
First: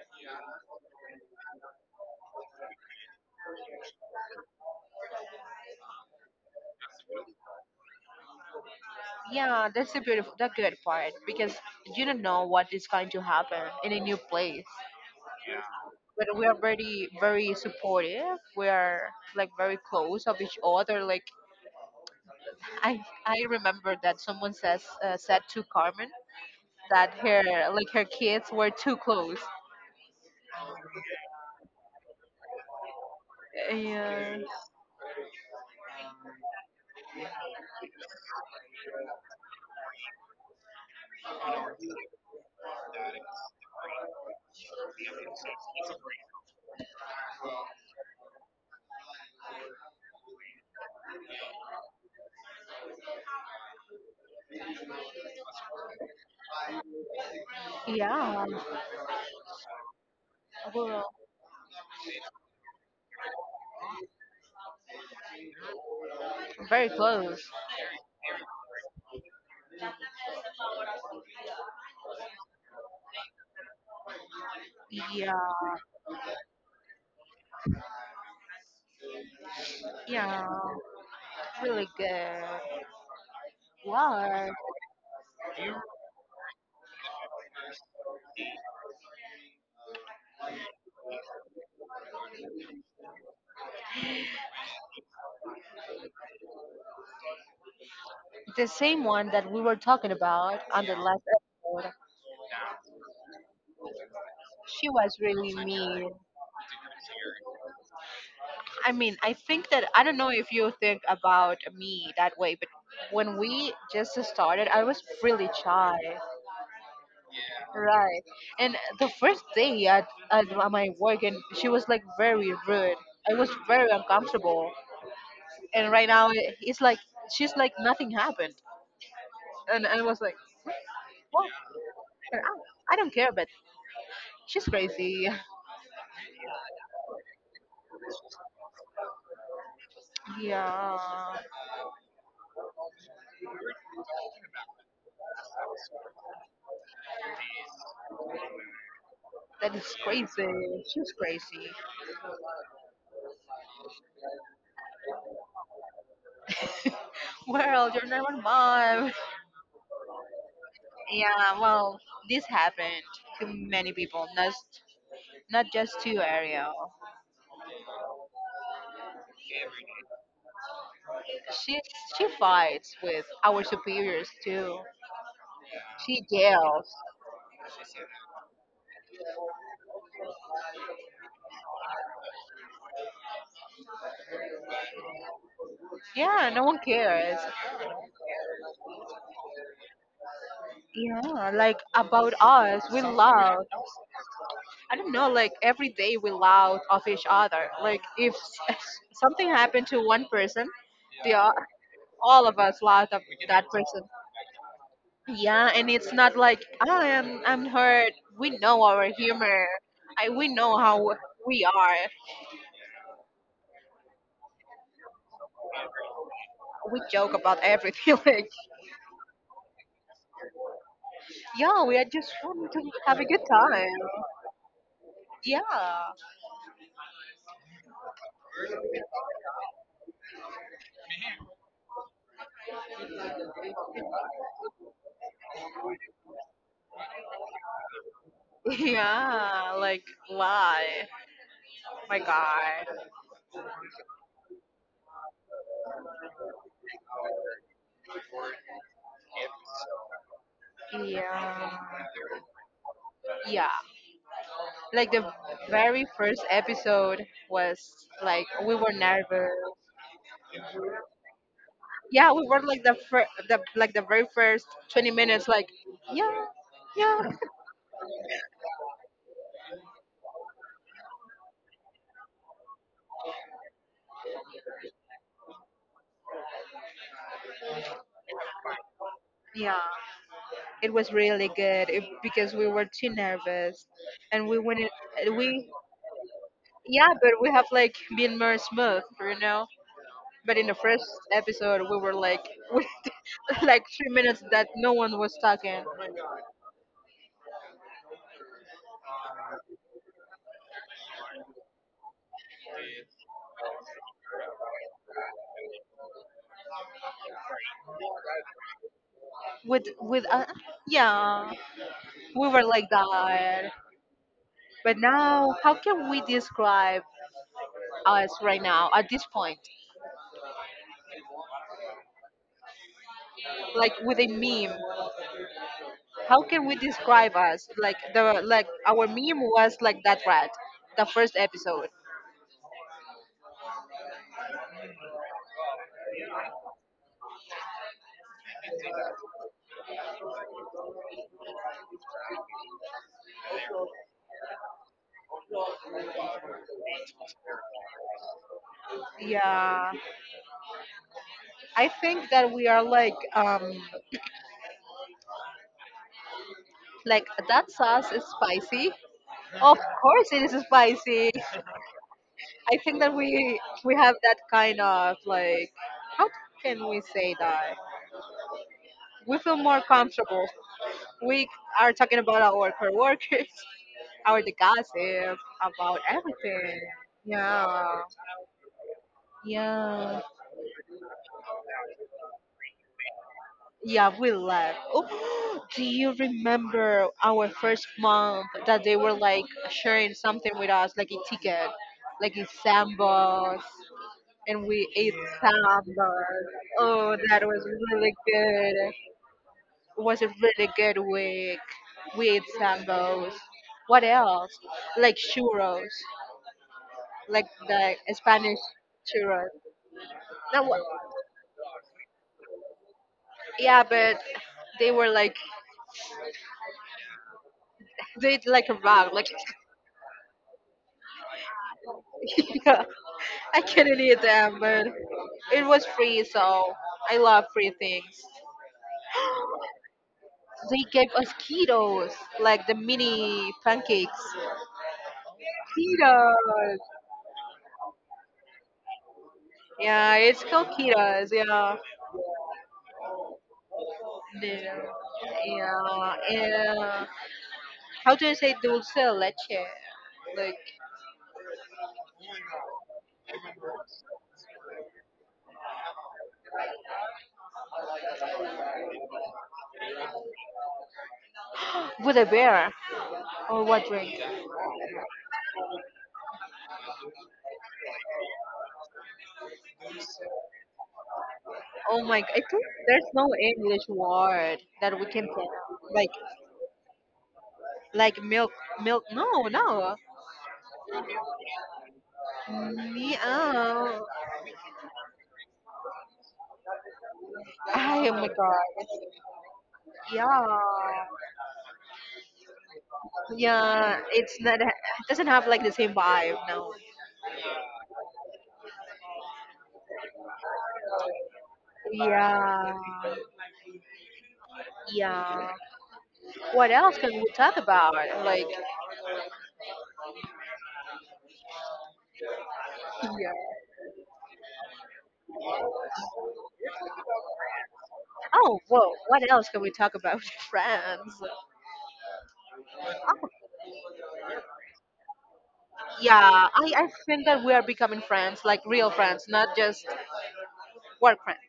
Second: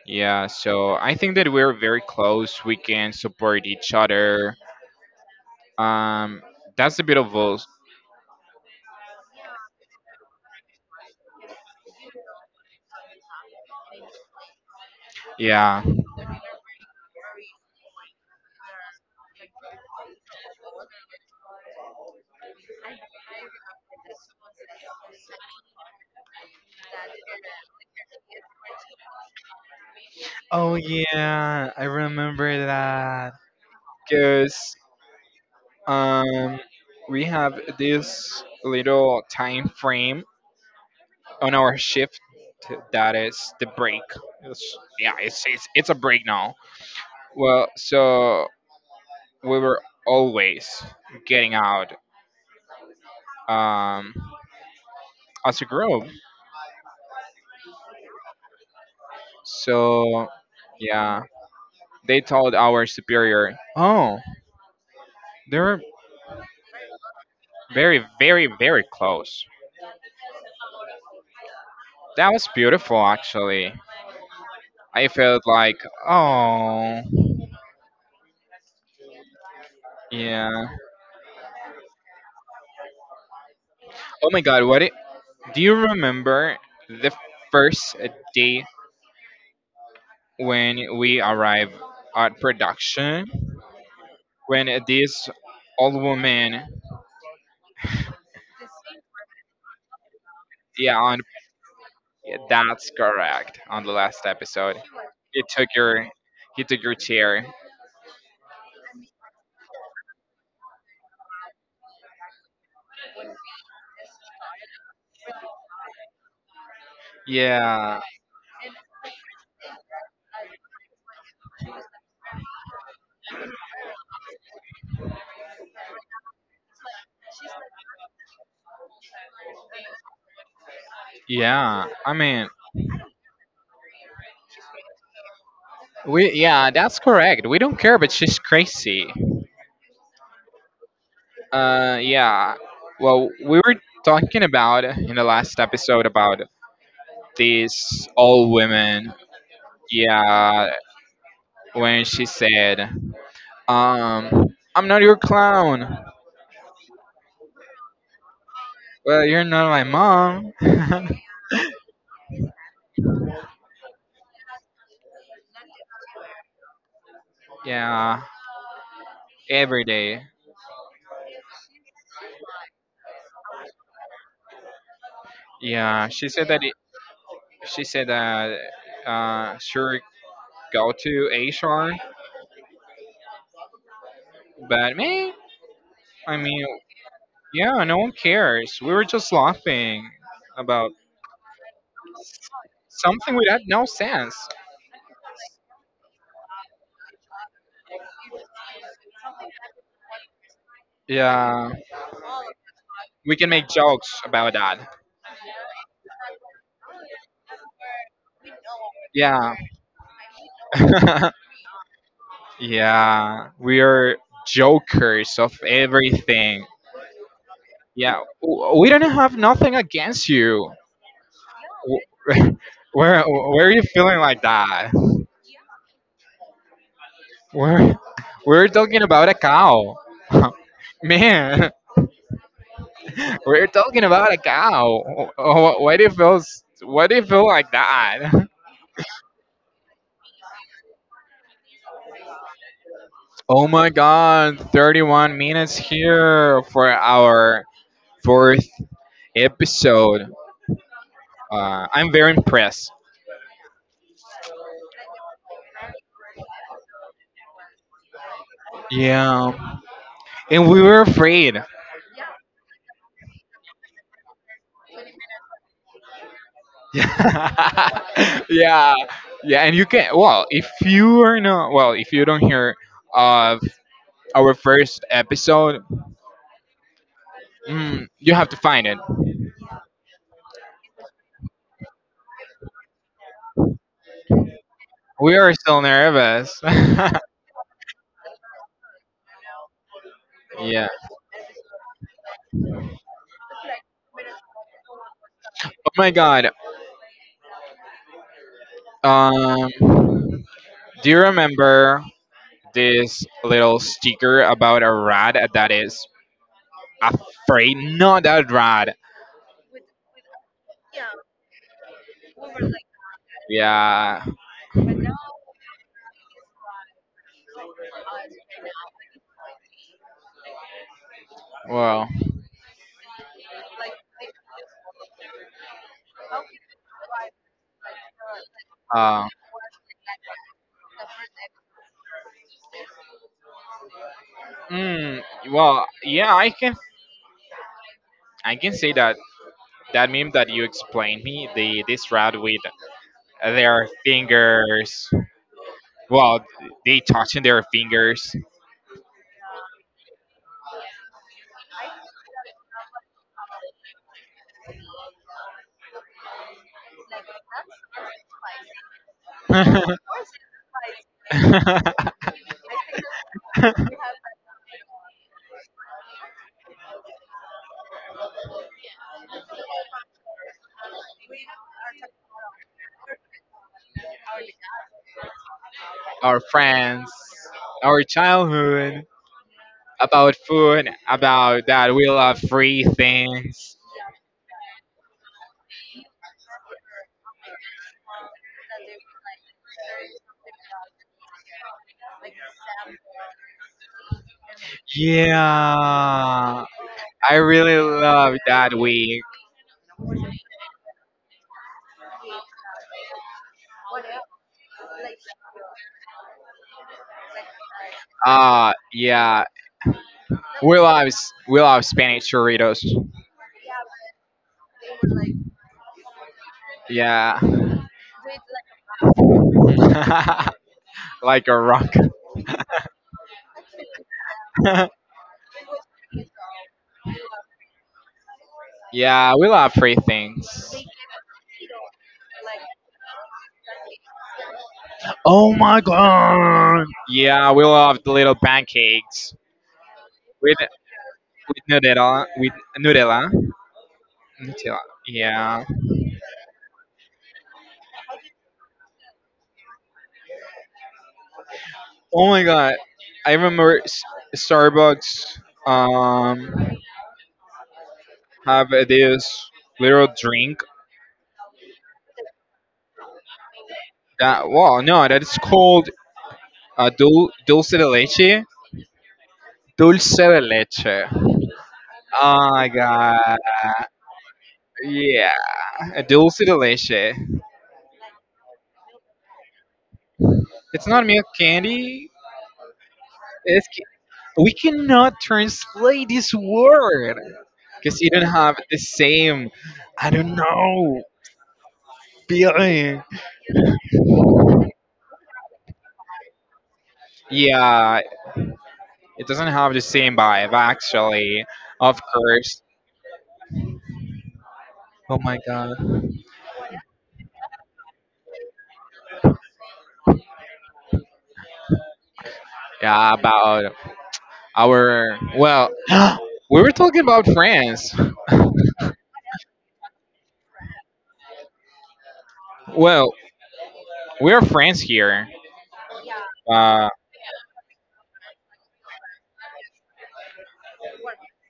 S2: Yeah, so I think that we're very close. We can support each other. Um, that's a bit
S1: Yeah, that's the beautiful, the good part because you don't know what is going to happen in a new place.
S2: Yeah.
S1: But we are very, very supportive. We are like very close of each other. Like I, I remember that someone says said to Carmen that her like her kids were too close.
S2: Oh yeah, I remember that.
S1: Yeah,
S2: Because um, we have this little time frame on our shift that is the break. It's, yeah, it's a break now. Well, so we were always getting out um, as a group.
S1: yeah,
S2: So
S1: well,
S2: yeah, they told our superior, "Oh, they're
S1: very close.
S2: very, very close." That was beautiful, actually. I
S1: Yeah,
S2: felt like, oh,
S1: yeah,
S2: yeah.
S1: really good.
S2: Oh my
S1: Wow,
S2: God, what it, do you remember the first day when we arrived at production? When this old woman,
S1: the same one that we were talking about on the
S2: yeah, on
S1: last episode.
S2: that's correct. On the last episode,
S1: She was
S2: he
S1: really
S2: took your,
S1: mean.
S2: he took your chair.
S1: I mean, I think that I don't know if you think about me that way, but when we just started, I was really shy.
S2: Yeah,
S1: Right. And the first day at my work, and she was like very rude. I was very uncomfortable. And right now, it's like she's like nothing happened. And I was like, what?
S2: yeah. I
S1: I,
S2: mean,
S1: I don't care, but she's crazy.
S2: We, that's correct. We don't care, but she's crazy.
S1: Yeah,
S2: Yeah. Well, we were talking about in the last episode about these all women.
S1: that is crazy.
S2: Yeah,
S1: She's crazy.
S2: when she said, um, I'm not your clown.
S1: Well, you're not my mom.
S2: Well, you're not my mom.
S1: Yeah, well, this happened to many people, not just to Ariel.
S2: Yeah, every day.
S1: She she fights with our superiors too.
S2: Yeah,
S1: She
S2: she said that.
S1: yells.
S2: She said that. Sure, go to HR, but me. I
S1: Yeah, no
S2: mean,
S1: one cares.
S2: yeah, no one cares. We were just laughing about
S1: Yeah, like about us, we
S2: something with that
S1: loud.
S2: no sense.
S1: I don't know, like every day we loud of each other. Like if s- something happened to one person, the
S2: Yeah,
S1: all of us loud of
S2: we can make
S1: that person.
S2: jokes about that.
S1: Yeah, and it's not like I'm hurt. We know our
S2: Yeah.
S1: humor. I we know how we are.
S2: Yeah, we are jokers of everything.
S1: We joke about everything.
S2: Yeah,
S1: Like
S2: we don't have nothing against you.
S1: yeah, we are just
S2: W-
S1: want to have
S2: Where,
S1: a good
S2: where are you
S1: time.
S2: feeling like that?
S1: Yeah,
S2: We're, we're talking about a cow. Man, we're talking about a cow. Oh, oh, what if feels? What if feel like that?
S1: yeah. Like why? My God.
S2: Oh my God! 31 minutes here for our fourth episode.
S1: Yeah,
S2: I'm very impressed.
S1: yeah. Like the very first episode was like we were nervous.
S2: Yeah, and we were afraid.
S1: Yeah, we were like the very first 20 minutes. Like yeah, yeah,
S2: Yeah, yeah, and you can. Well, if you are not, well, if you don't hear of our first episode, mm, you have to find it.
S1: yeah. It was really good if, because we were too nervous, and
S2: We are
S1: we
S2: still nervous.
S1: yeah, but we have like been more smooth, you know. But in the
S2: Yeah.
S1: first episode, we were like with like 3 minutes that no one was
S2: Oh
S1: talking.
S2: my god. Um, do you remember this little sticker about a rat that is afraid? Not that rat.
S1: With yeah, we were like that.
S2: Yeah.
S1: But now, how can we describe us right now at this point?
S2: Well.
S1: Like with a meme, how can we describe us? Like the like our
S2: Uh,
S1: meme was like that rat, the first episode.
S2: mm, well. Yeah. I can. I can say that that meme that you explained me. The This rat with their fingers. Well, they touching their fingers.
S1: Yeah, I think that we are like that sauce is spicy. Of course it is spicy. I think that we have that kind of like how can we say that? We feel more comfortable. We are talking about our coworkers, our the gossip about
S2: Our
S1: everything.
S2: friends.
S1: Yeah.
S2: Our childhood.
S1: Yeah.
S2: About food, about that we love free things.
S1: Yeah, we left. Oh, do you remember our first month that they were like sharing something with us, like a ticket, like a sambos, and we ate sambos.
S2: Yeah,
S1: Oh,
S2: I
S1: that was
S2: really
S1: really
S2: love that
S1: good.
S2: week.
S1: It was a really good week. We ate sambos. What else? Like churros, like the Spanish
S2: Yeah.
S1: churros. That
S2: We
S1: was,
S2: love we love Spanish churritos.
S1: yeah, but they were like
S2: Yeah.
S1: they ate like a rock, like
S2: Like a rock.
S1: I couldn't eat them, but it was free, so I love free things.
S2: Yeah, we love free things.
S1: They gave us ketos, like the mini pancakes.
S2: Oh my god.
S1: Ketos.
S2: Yeah, we love the little pancakes
S1: Yeah, it's
S2: with
S1: called ketos. Yeah.
S2: nutella with nutella. Nutella.
S1: Yeah.
S2: Yeah.
S1: Yeah. And how do you say dulce de leche? Like
S2: Oh my god. I remember Starbucks um have this little drink
S1: with a beer or what drink?
S2: that wow no that is called dulce de leche. Dulce de leche.
S1: Oh my! I
S2: Oh
S1: think
S2: my
S1: there's no
S2: god.
S1: English word that we can
S2: Yeah.
S1: say.
S2: A dulce de leche.
S1: Like milk, milk. No, no.
S2: It's not milk candy. It's
S1: Meow.
S2: ca- we cannot translate this word because you
S1: Oh
S2: don't
S1: my
S2: have
S1: god.
S2: the same I don't
S1: Yeah.
S2: know feeling.
S1: Yeah. It's not, it doesn't have like the same vibe, no.
S2: Yeah, it doesn't have the same vibe, actually. Of course.
S1: Yeah.
S2: Oh my
S1: Yeah.
S2: god.
S1: What else can we talk about? Like,
S2: Yeah,
S1: yeah.
S2: about our. Well, we were talking about France.
S1: Oh, whoa. What else can we talk about? Friends.
S2: Well, we're friends here.
S1: Yeah. I
S2: Uh,
S1: think that we are becoming friends, like real friends, not just work friends.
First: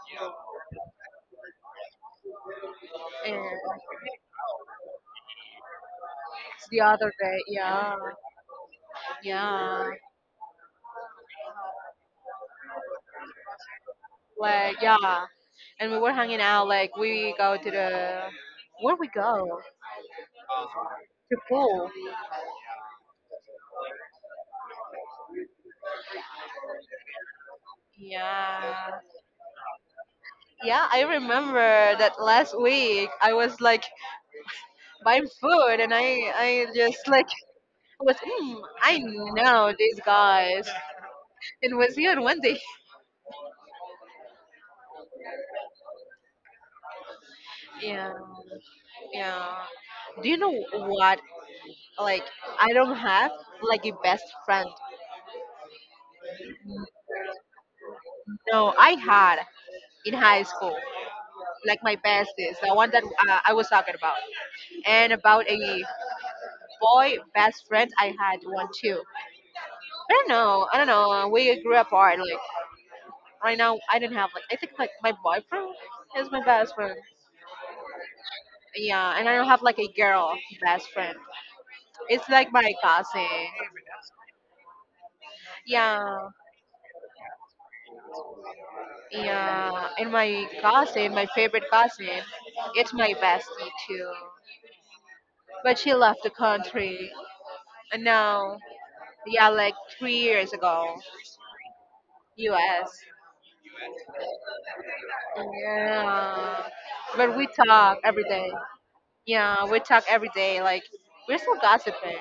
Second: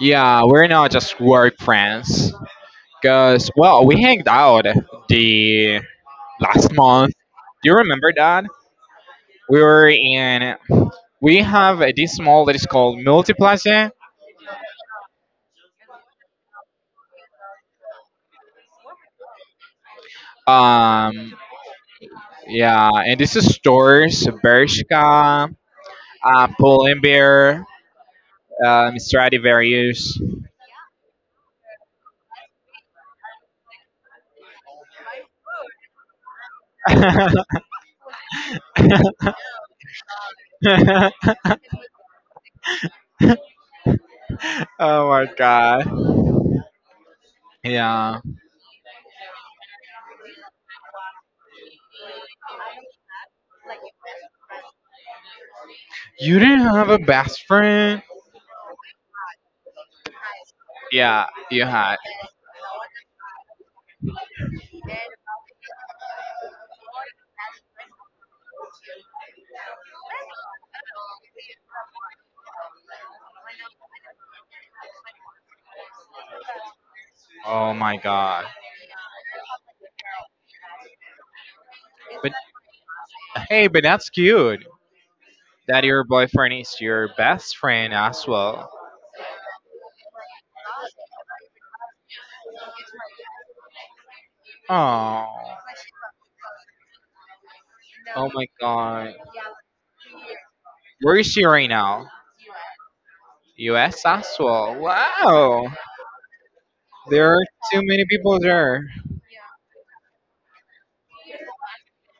S2: yeah, we're not just work friends.
S1: And
S2: Because, well, we hanged out the last
S1: the other
S2: month.
S1: day,
S2: Do you
S1: yeah.
S2: remember that? We were
S1: Yeah.
S2: in. We have this mall that is called Multiplaza.
S1: Like, yeah. And we were hanging out, like, we go to the. Where we go?
S2: Um,
S1: To pool.
S2: yeah, and this is stores, Bershka, Paul Imbier,
S1: Yeah.
S2: Stradivarius.
S1: Yeah, I remember that last week I was like buying food and I just like
S2: Oh
S1: was mm, I know these guys. It was here on Wednesday.
S2: my god.
S1: Yeah.
S2: Yeah.
S1: Yeah. Do you know what? Like I don't have like a best friend.
S2: You didn't have a best friend?
S1: No, I had in high school.
S2: Yeah, you
S1: Like my
S2: had.
S1: bestest, the one that I was talking about, and about a boy best friend I had one too. I don't know. I don't know. We grew apart. Like right now, I don't have like I think like my boyfriend is my best friend.
S2: Oh my god.
S1: Yeah, and I don't have like a girl best friend. It's
S2: But
S1: like my cousin.
S2: hey, but that's cute that your
S1: Yeah,
S2: boyfriend is your best friend as well.
S1: yeah. And my cousin, my favorite cousin, it's my bestie too.
S2: Oh,
S1: But she left the country. And
S2: oh my
S1: now,
S2: God.
S1: yeah, like 3 years ago,
S2: Where is she right now?
S1: U.S.
S2: U.S. as well. Wow.
S1: Yeah.
S2: There
S1: But
S2: are
S1: we
S2: too
S1: talk
S2: many
S1: every
S2: people
S1: day.
S2: there.
S1: Yeah, we talk every day. Like we're still gossiping,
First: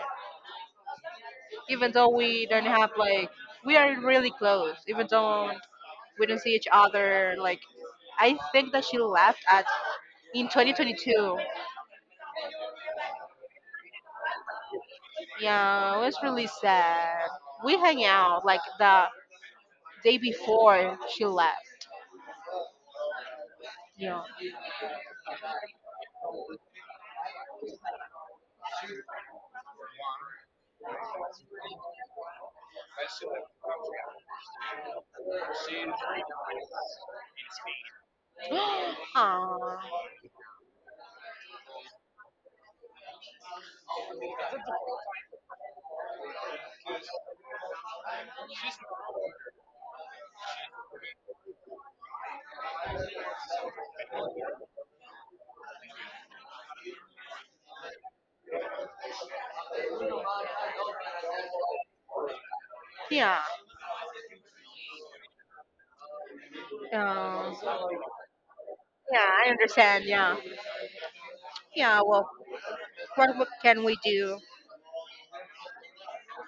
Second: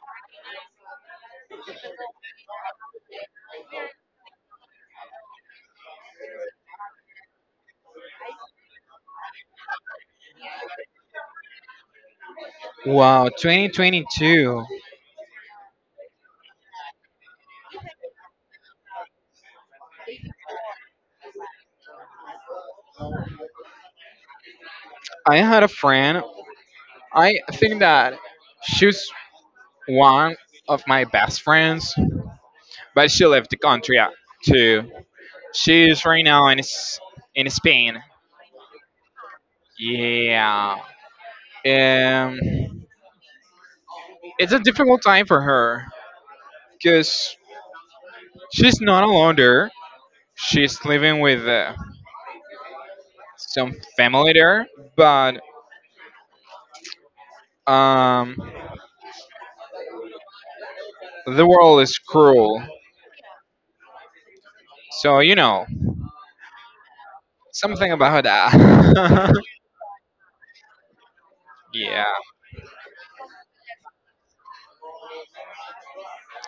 S1: even though we don't have like we are really close. Even though we don't see each other, like I think that she left at in 2022.
S2: Wow, 2022.
S1: Yeah, it was really sad. We hang out like the day before she left. Yeah.
S2: I had a friend. I think that she's one of my best friends, but she left the country too. She's right now in in Spain.
S1: Aw.
S2: Yeah. Um, it's a difficult time for her because she's not alone there. She's living with some family there, but um, the world is cruel.
S1: Yeah.
S2: So you know
S1: Um,
S2: something about
S1: yeah,
S2: that.
S1: I understand. Yeah. Yeah.
S2: Yeah,
S1: Well, what can we do?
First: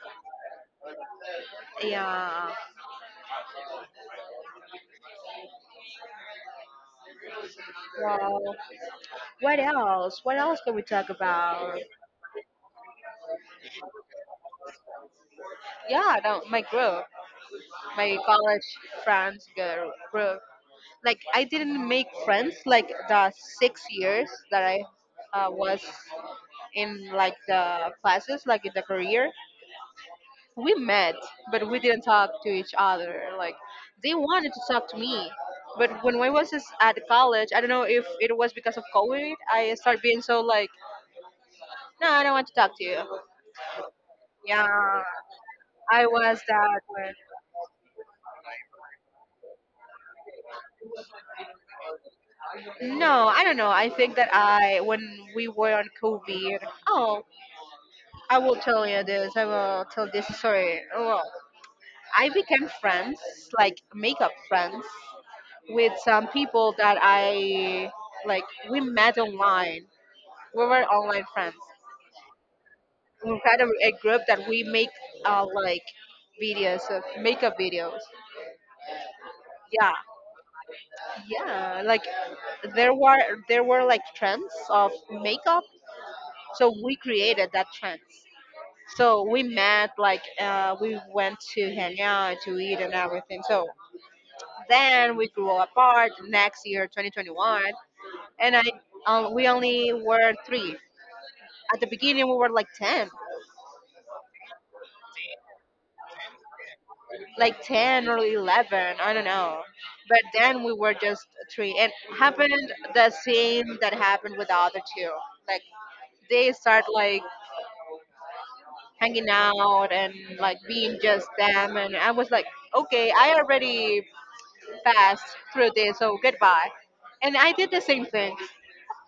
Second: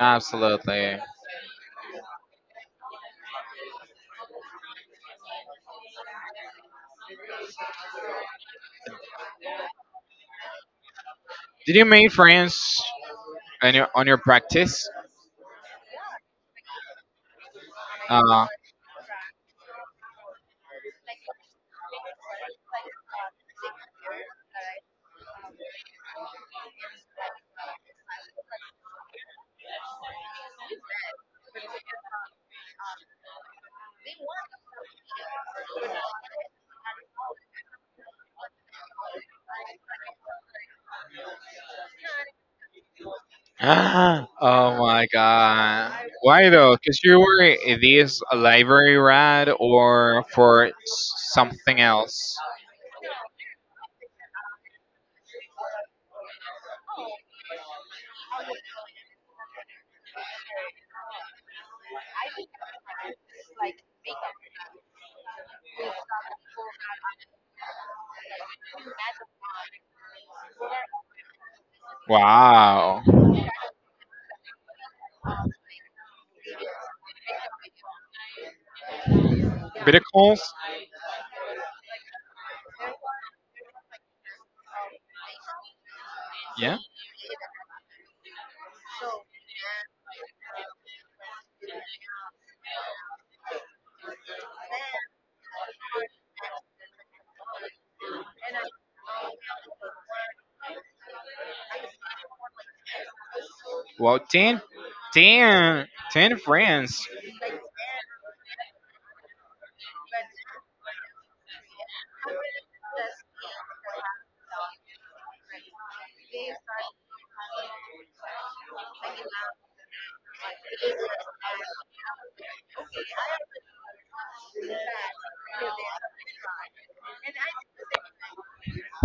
S2: absolutely.
S1: Yeah. Well. What else? What else can we talk
S2: Did
S1: about?
S2: you make friends on your practice?
S1: Yeah, no, my group, my
S2: Uh,
S1: college friends group. Like I didn't make friends like the 6 years that I was in like the classes, like in the career. We met, but we didn't talk to each other. Like they wanted to talk to me, but when I was just at college, I don't know if it was because of COVID. I started being so like, no, I don't want to talk to you.
S2: oh
S1: Yeah,
S2: my god.
S1: I was
S2: Why though?
S1: that.
S2: Because you were this library rat or for something else?
S1: No, I don't know. I think that I, when we were on COVID, oh, I will tell you this. I will tell this story. Well, I became friends, like makeup friends, with some people that I like. We met online. We were online friends.
S2: Wow.
S1: We had a group that we make like videos of makeup videos. Yeah,
S2: Better Call S-
S1: yeah. Like there were there were like trends of makeup, so
S2: yeah.
S1: we created that trends. So we met, like we went to hang out, to eat, and everything. So then we grew apart. Next year, 2021, and I, we only were three. At the beginning, we were like ten,
S2: Well, ten, ten friends.
S1: like 10 or 11. I don't know. But then we were just three, and happened the same that happened with the other two. Like they start like hanging out and like being just them, and I was like, okay, I already fast through this, so goodbye. And I did the same thing.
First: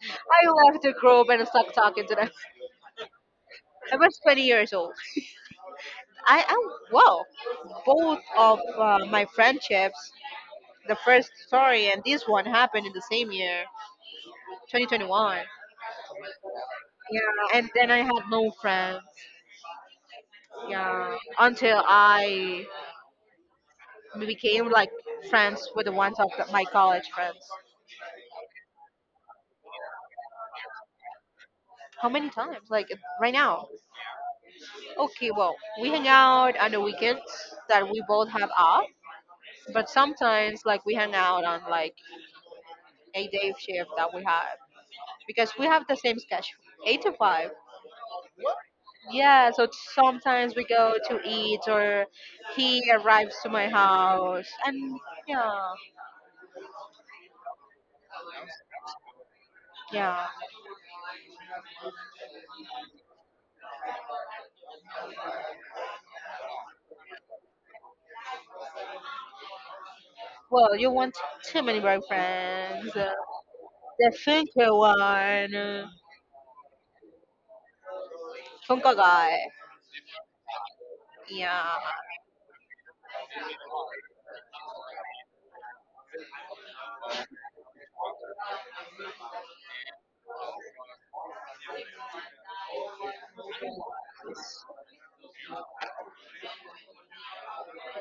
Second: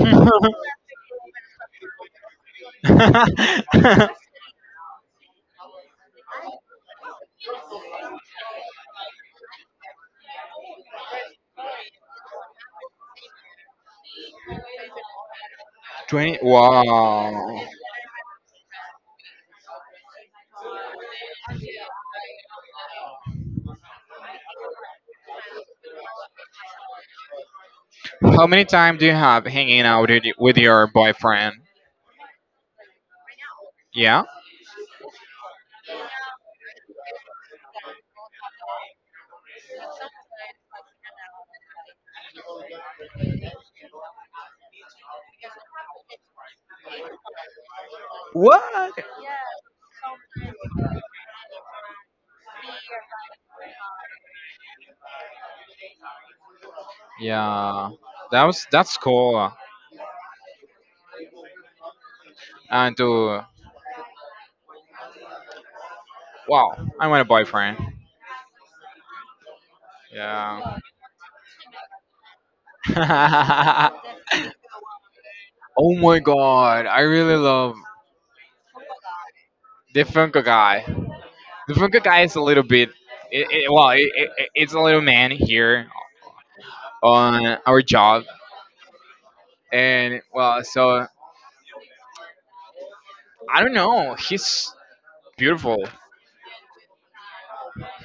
S1: I left the group and stopped talking to them. I was 20 years old. I am, wow, both of my friendships, the first story and this one happened in the same year, 2021.
S2: 20
S1: Yeah,
S2: wow,
S1: and then I had no friends. Yeah, until I became like friends with the ones of the, my college friends.
S2: how many times do you have hanging out with with your boyfriend
S1: How many times? Like right now.
S2: yeah
S1: Okay, well, we hang out on the weekends that we both have off, but sometimes like we hang out on like a day shift that we have because we have the same schedule, 8 to 5.
S2: what?
S1: Yeah, so sometimes we go to eat or he arrives to my house and yeah,
S2: Yeah, that was that's cool.
S1: yeah.
S2: And wow, I want a boyfriend. Yeah.
S1: Well, you want too many boyfriends. The Funko one,
S2: Oh my god, I really love
S1: Funko guy.
S2: the Funko guy. The
S1: Yeah,
S2: Funko guy is a little bit, well, it's a little man here on our job, and well, so I don't know. He's beautiful.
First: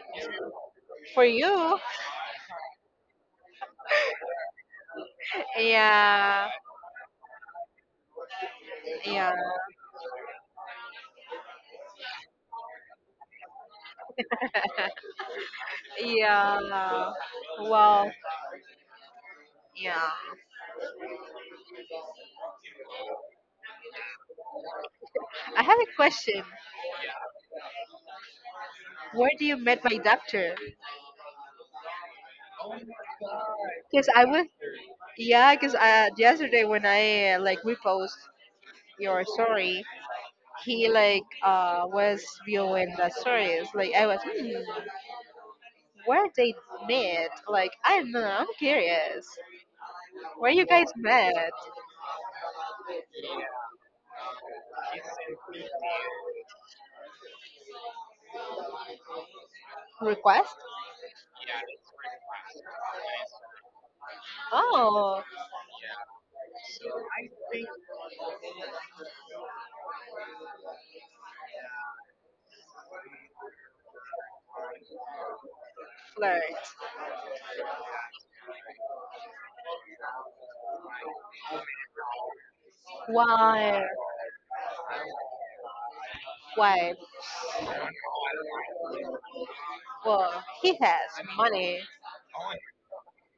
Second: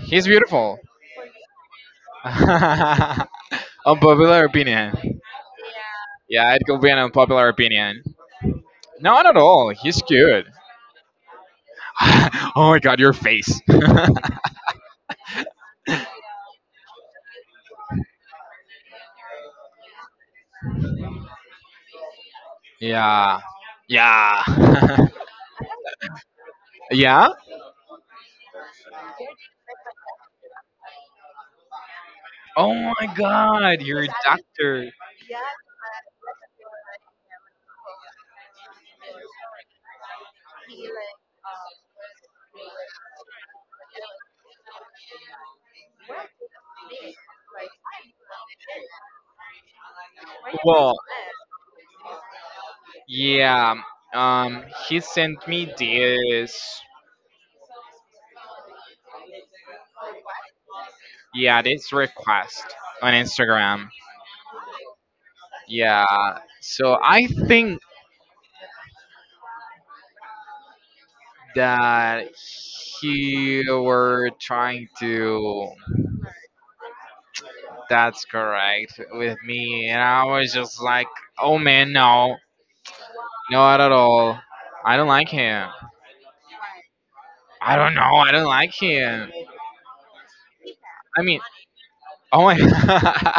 S2: He's beautiful.
S1: for you.
S2: Unpopular opinion.
S1: Yeah,
S2: Yeah, it could be an unpopular opinion. No, not
S1: yeah.
S2: at all. He's cute. Oh my god, your face.
S1: Yeah. Wow. Yeah.
S2: Yeah. Yeah.
S1: I have a question.
S2: Yeah?
S1: Where do you met my doctor?
S2: Oh my god, you're a
S1: Because I was,
S2: doctor.
S1: yeah, because yesterday when I like repost your story, he like was viewing the stories. Like I was, where they met? Like I don't know. I'm curious. Where you guys
S2: Well,
S1: met?
S2: yeah. He sent me
S1: Request?
S2: yeah, this request on Instagram.
S1: Oh,
S2: Yeah. So I think that he were trying to
S1: flirt.
S2: that's correct with me, and I was just like, oh man, no, no, not
S1: Why?
S2: at all. I don't like him.
S1: Why?
S2: I don't know, I don't like him.
S1: Well, he has
S2: I mean,
S1: money.
S2: oh my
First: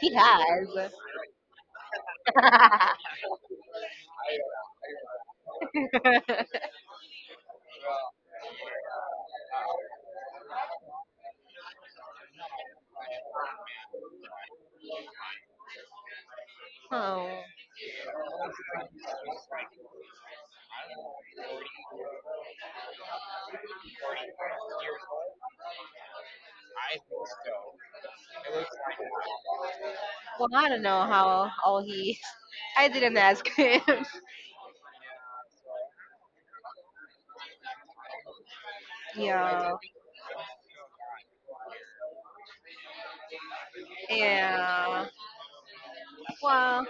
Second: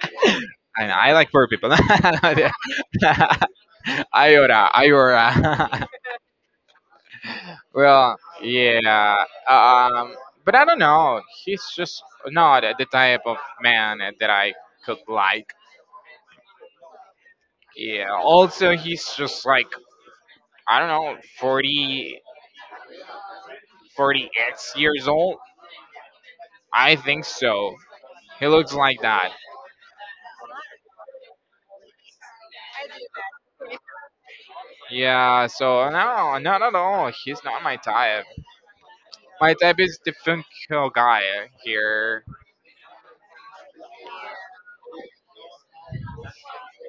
S1: He has.
S2: I know, I like poor people. Iota, iota. Well, yeah, um but I don't know, he's just not the type of man that I could like.
S1: oh,
S2: Yeah. Also, he's just like I don't know, 40, x years old. I think so. He looks like that.
S1: well, I don't know how old he is. I didn't ask him.
S2: Yeah. So no, no, he's not my type. My
S1: yeah,
S2: type is the funky guy here.
S1: yeah. Well,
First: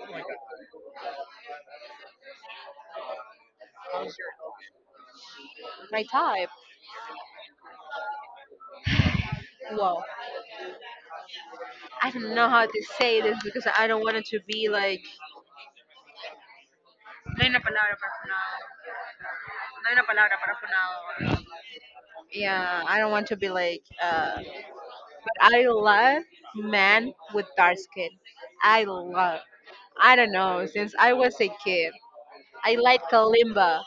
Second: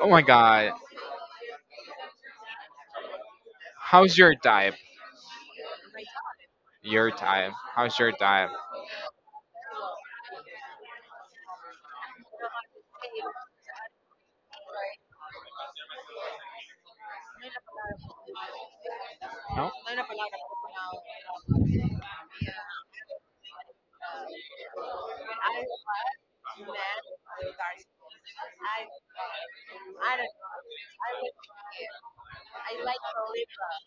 S2: Oh my god. How's your type?
S1: my type.
S2: Your type. How's your type?
S1: Well, I don't know how to say this because I don't want it to be like. No hay una palabra para no-
S2: No.
S1: no hay una- Yeah, I don't want to be like. But I love men with dark skin. I love. I don't know. Since I was a kid, I like Kalimba.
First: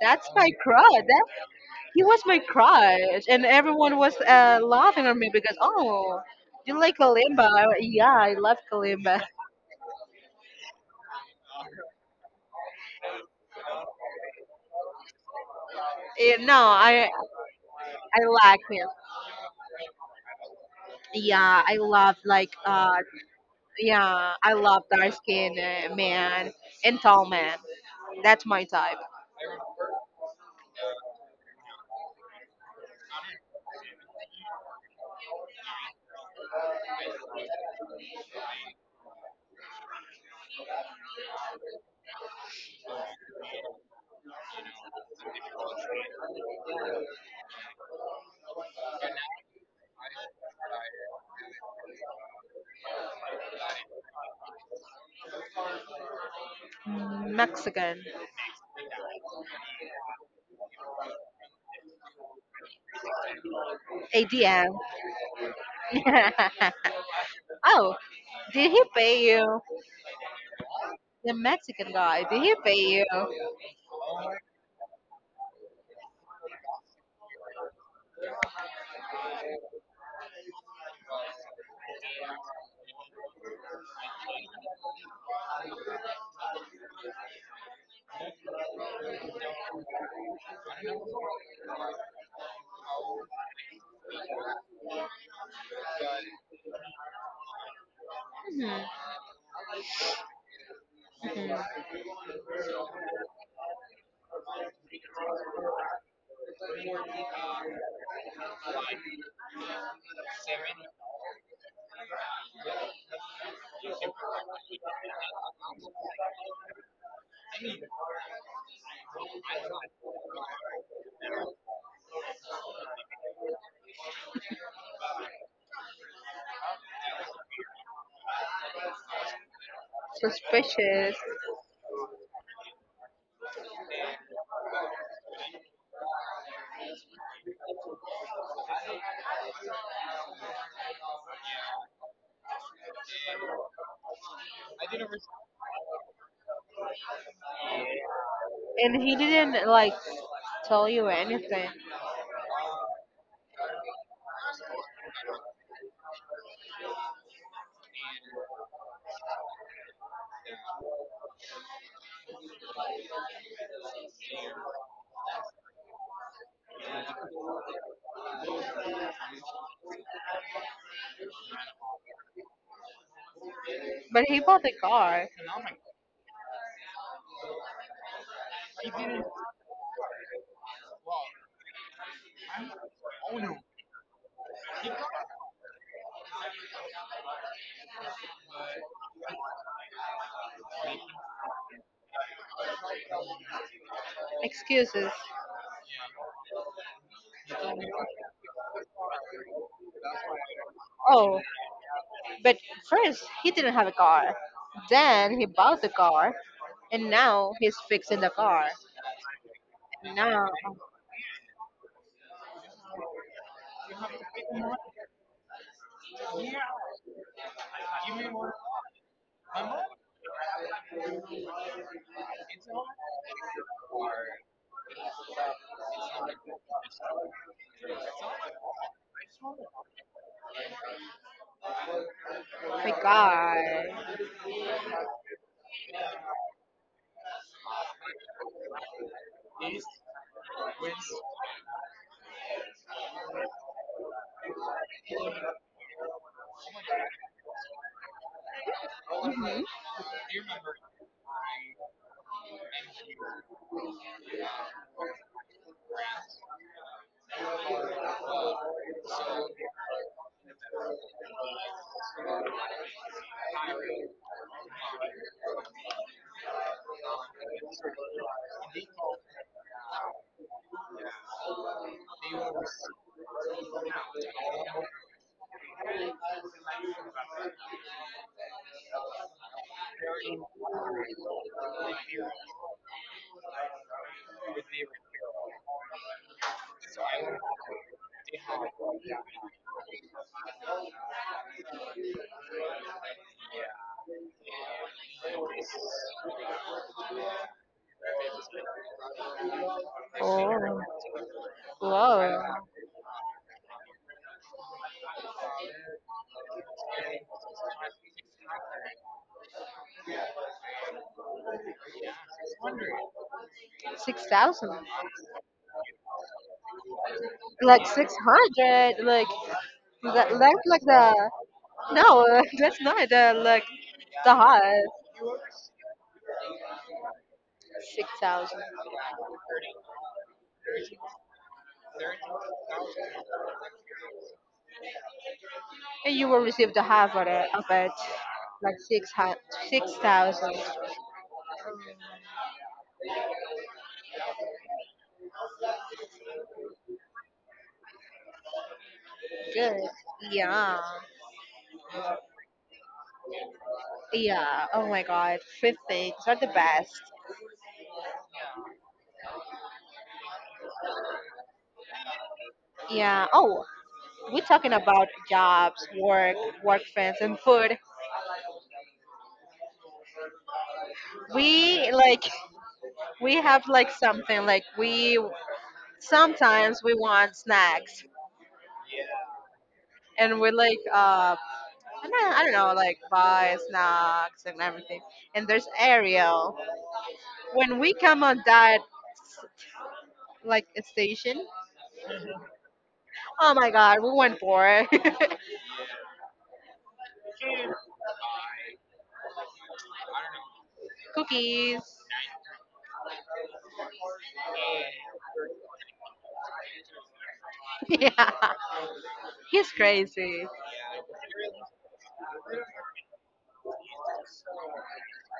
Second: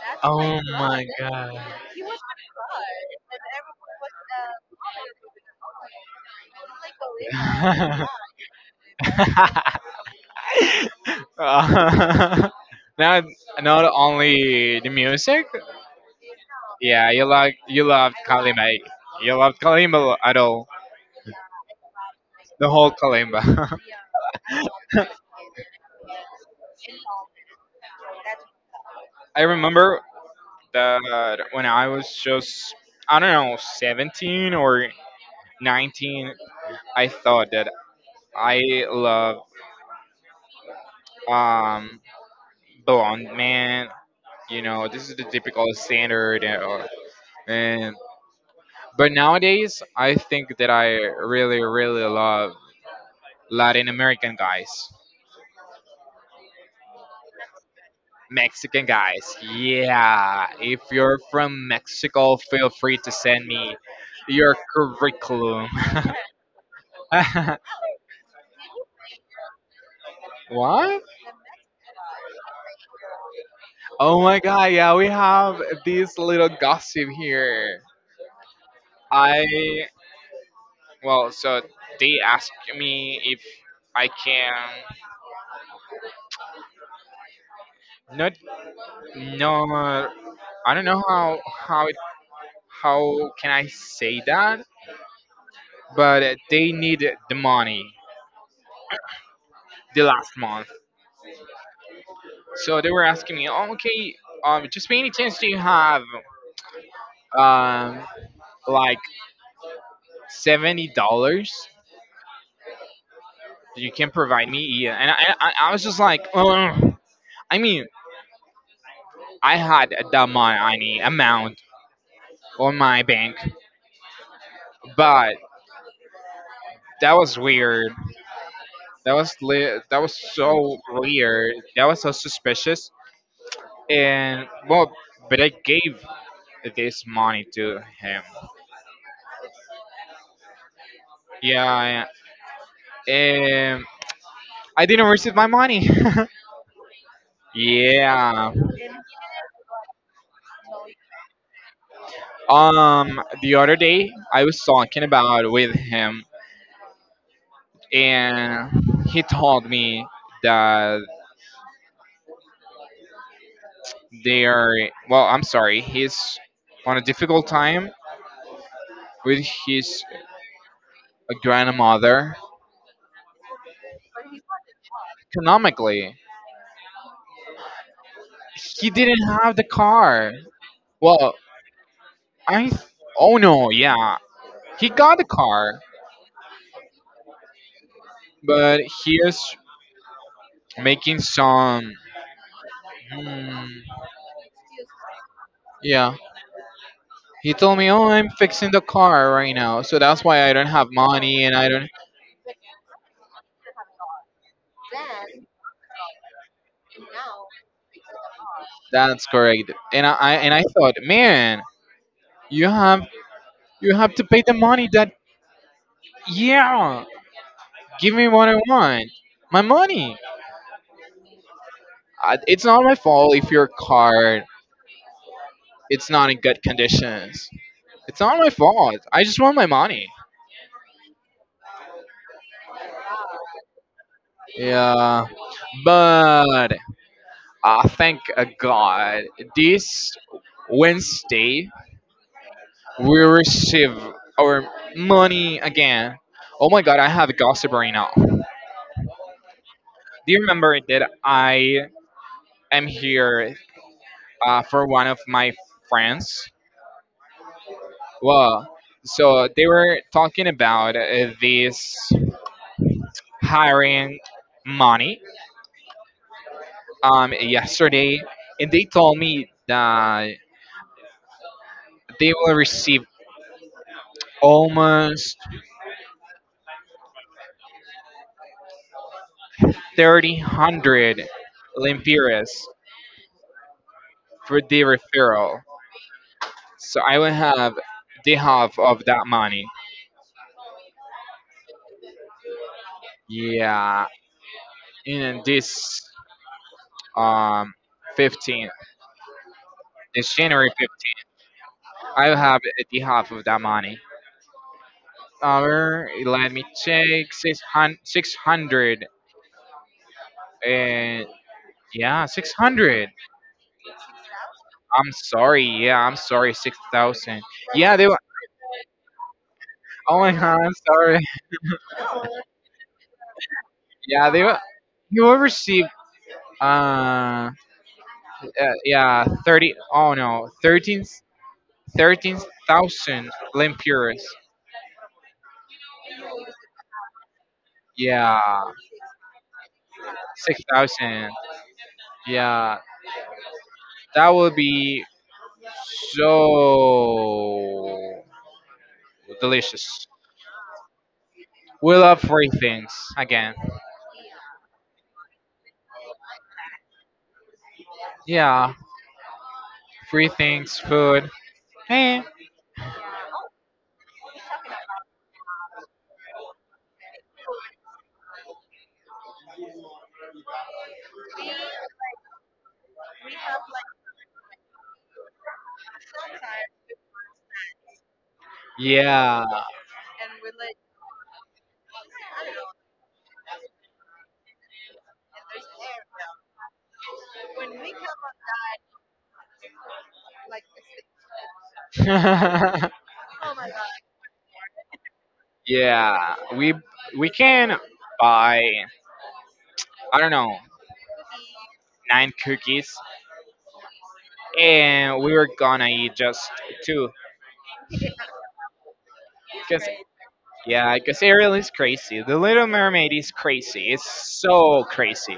S1: That's my
S2: Oh my
S1: crowd.
S2: god.
S1: He was my crush, and everyone was laughing at me because oh, you like Kalimba? I went, yeah, I love Kalimba.
S2: Uh, not not only the music.
S1: Yeah, no, I
S2: Yeah, you like you loved
S1: I like
S2: Kalimba.
S1: him.
S2: You loved Kalimba at all.
S1: Yeah, I love like
S2: The whole Kalimba.
S1: yeah, I love dark skin man and tall man. That's my type.
S2: I remember that when I was just, I don't know, 17 or 19, I thought that I love um, blonde man. You know, this is the typical standard. You know, and but nowadays, I think that I really, really love Latin American guys.
S1: Mexican
S2: Mexican guys, yeah. If you're from Mexico, feel free to send me your
S1: ADM.
S2: curriculum.
S1: oh, did he pay you?
S2: What?
S1: The Mexican guy, did he pay you?
S2: Oh my god, yeah, we have this little gossip here. I well, so they asked me if I can not no I don't know how how it, how can I say that, but they need the money
S1: Hmm.
S2: the last month.
S1: Hmm.
S2: So they were asking me, "Oh, okay, just by any chance do you have um like $70 you can provide me?" Yeah, and I was just like, "Ugh." I mean, I had that money amount on my bank, but that was weird. That was that was so
S1: Suspicious.
S2: weird. That was so suspicious. And well, but I gave this money to him. Yeah, yeah, and I didn't receive my money. Yeah.
S1: And he didn't like tell you anything.
S2: The other day I was talking about with him, and he told me that they are well. I'm sorry. He's on a difficult time with his grandmother
S1: But he bought the car.
S2: economically. He didn't have the car. Well, I. th- oh no, yeah, he got the car, but he is making some. Hmm,
S1: Excuses.
S2: yeah, he told me, "Oh, I'm fixing the car right now," so that's why I don't have
S1: Oh,
S2: money, and I don't.
S1: but first he didn't have a car. Then he bought the car, and now he's fixing the car.
S2: That's correct. And I
S1: Now,
S2: and I thought, man, you have you have to pay the money that. Yeah, give me what I want. My money. I, it's not my fault if your card it's not in good conditions. It's not my fault. I just want my money.
S1: oh my God.
S2: Yeah, but thank God, this Wednesday we receive our money again. Oh my God, I have a gossip right now. Do
S1: Hmm.
S2: you remember that I am here for one of my friends? Well, so they were talking about this hiring money yesterday, and they told me that they will receive almost 3,000 lempiras for the referral. So I will have the half of that money. Yeah, in this um, 15, this January
S1: Oh,
S2: fifteenth. I will have
S1: whoa,
S2: the half of that money. Our, let me check. 600. And yeah, 600.
S1: 6,000,
S2: I'm sorry. Yeah, I'm sorry. 6,000.
S1: like
S2: Yeah, they
S1: six
S2: were.
S1: hundred, like
S2: Oh
S1: that.
S2: my god,
S1: That's
S2: I'm
S1: like
S2: sorry.
S1: the no, that's not the like
S2: Yeah,
S1: the
S2: they were.
S1: high
S2: You will receive, uh, uh
S1: 6,000.
S2: yeah, 30. Oh no, 13, 13,000 Limpuras.
S1: And you will receive the half of it, of it,
S2: Yeah,
S1: like 6,000.
S2: 6,000. Yeah, that will be so
S1: Good.
S2: delicious.
S1: Yeah.
S2: We love free things again.
S1: Yeah. Oh my God. Free things are the best.
S2: Yeah, free things, food. Eh.
S1: Yeah. Oh, we're talking about jobs, work, work friends, and food. We like we have like something like we sometimes we want snacks,
S2: Yeah.
S1: and we are like I don't know, like buy snacks and everything. And there's Ariel. When we come on that, like a station. Oh my god, we went for
S2: Yeah. We can buy I don't know
S1: cookies.
S2: nine cookies, and we were gonna eat just two.
S1: Yeah, he's
S2: Cause
S1: crazy.
S2: yeah, cause Ariel is crazy. The Little Mermaid is crazy. It's so crazy,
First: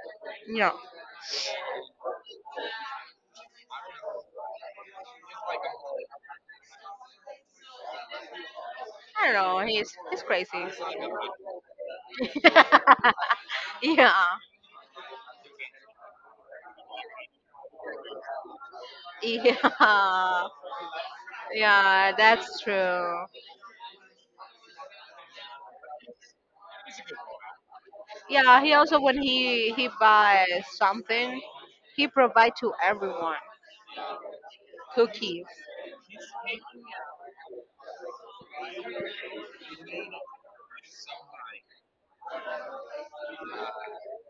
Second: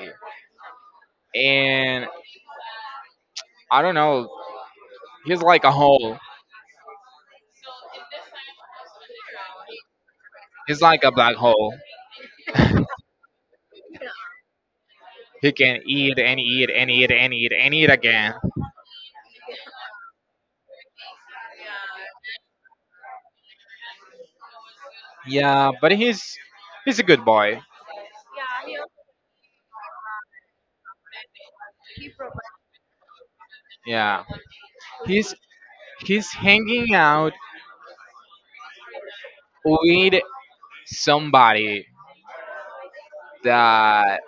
S1: No,
S2: and I don't know. He's like a hole.
S1: I don't know. He's crazy.
S2: He's like a black hole.
S1: yeah,
S2: He can eat and eat and eat and eat and eat again.
S1: yeah, yeah. That's true.
S2: Yeah, but he's a good boy.
S1: Yeah, he also when he buys something, he provide to everyone
S2: Yeah, he's
S1: cookies.
S2: he's hanging out with somebody that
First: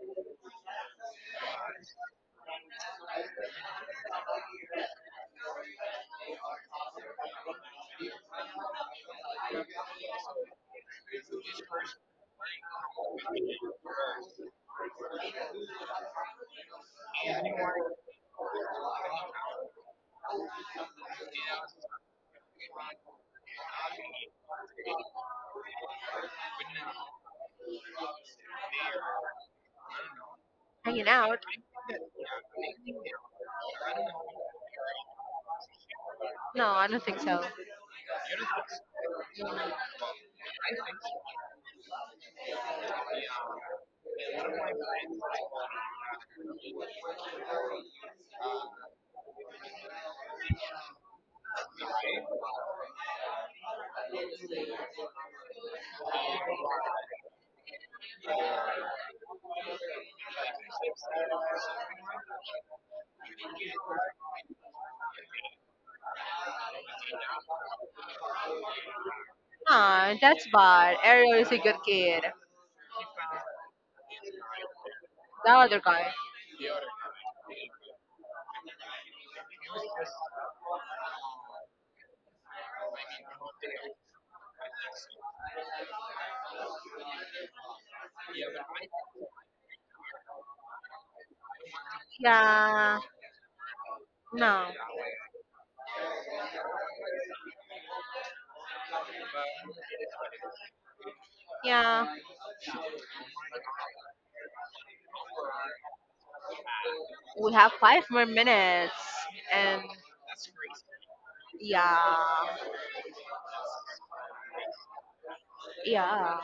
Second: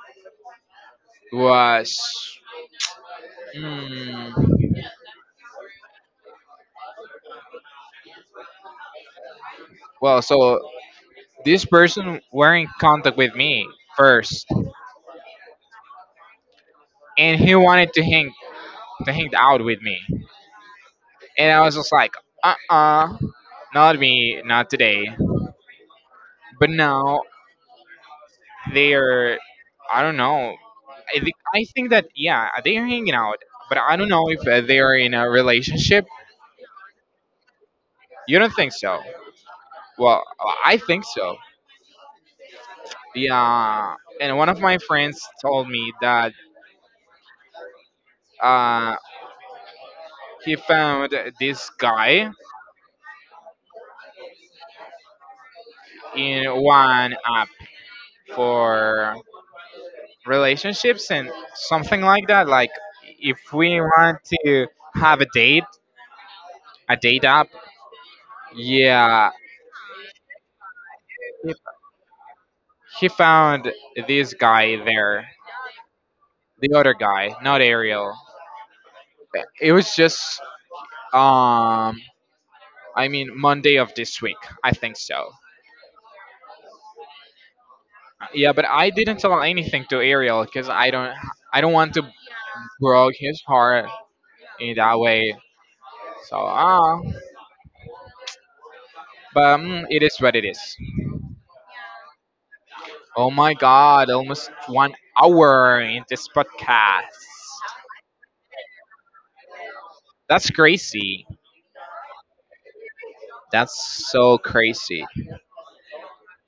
S2: was. Mm, well, so this person were in contact with me first, and he wanted to hang out with me, and I was just like, uh uh not me, not today. But now they're I don't know.
S1: Hanging out?
S2: I think that yeah, they're hanging out, but I don't know if they're in a relationship.
S1: No, I don't think so.
S2: You don't think so? Well, I think so. Yeah, and one of my friends told me that uh, he found this guy in one app for relationships and something like that. Like if we want to have a date app. Yeah,
S1: Ah, that's bad. Ariel is a good kid.
S2: he found this guy there,
S1: The other guy.
S2: the other guy, not Ariel. It was just, um, I mean, Monday of this week. I think so. Yeah, but I didn't tell anything to Ariel because I don't want to
S1: Yeah.
S2: broke his heart
S1: No.
S2: in that way. So ah, but mm, it is what it is.
S1: Yeah.
S2: Oh my God! Almost 1 hour in this podcast.
S1: We have 5 more minutes, and
S2: That's crazy.
S1: yeah,
S2: That's so crazy.
S1: yeah,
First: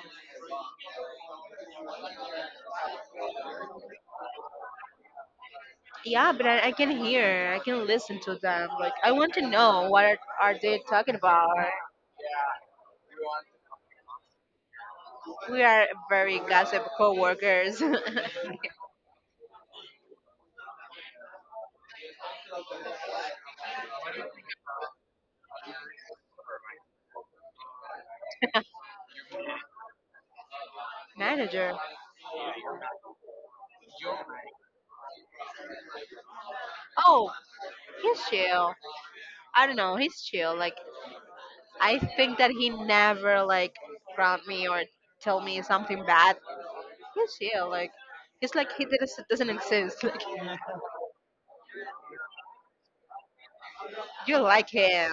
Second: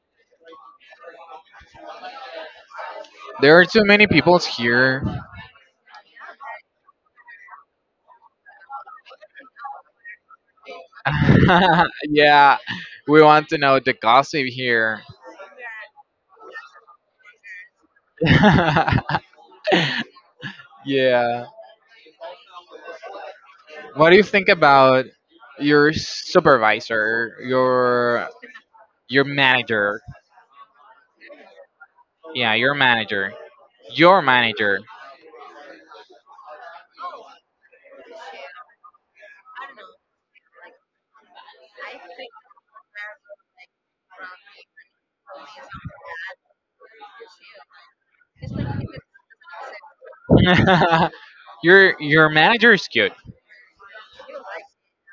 S2: There are too many people here.
S1: yeah, but I can listen to them. Like, I want to know what are they talking about.
S2: Yeah, we want to know the gossip here.
S1: We are very gossip co-workers.
S2: Yeah. What do you think about your supervisor, your manager?
S1: Manager.
S2: Yeah, your manager. Your manager.
S1: Oh, he's chill. I don't know, he's chill, like, I think that he never like grumped me or tell me something bad. He's chill, like, it's like he doesn't exist. Like,
S2: Your manager is cute.
S1: you like him.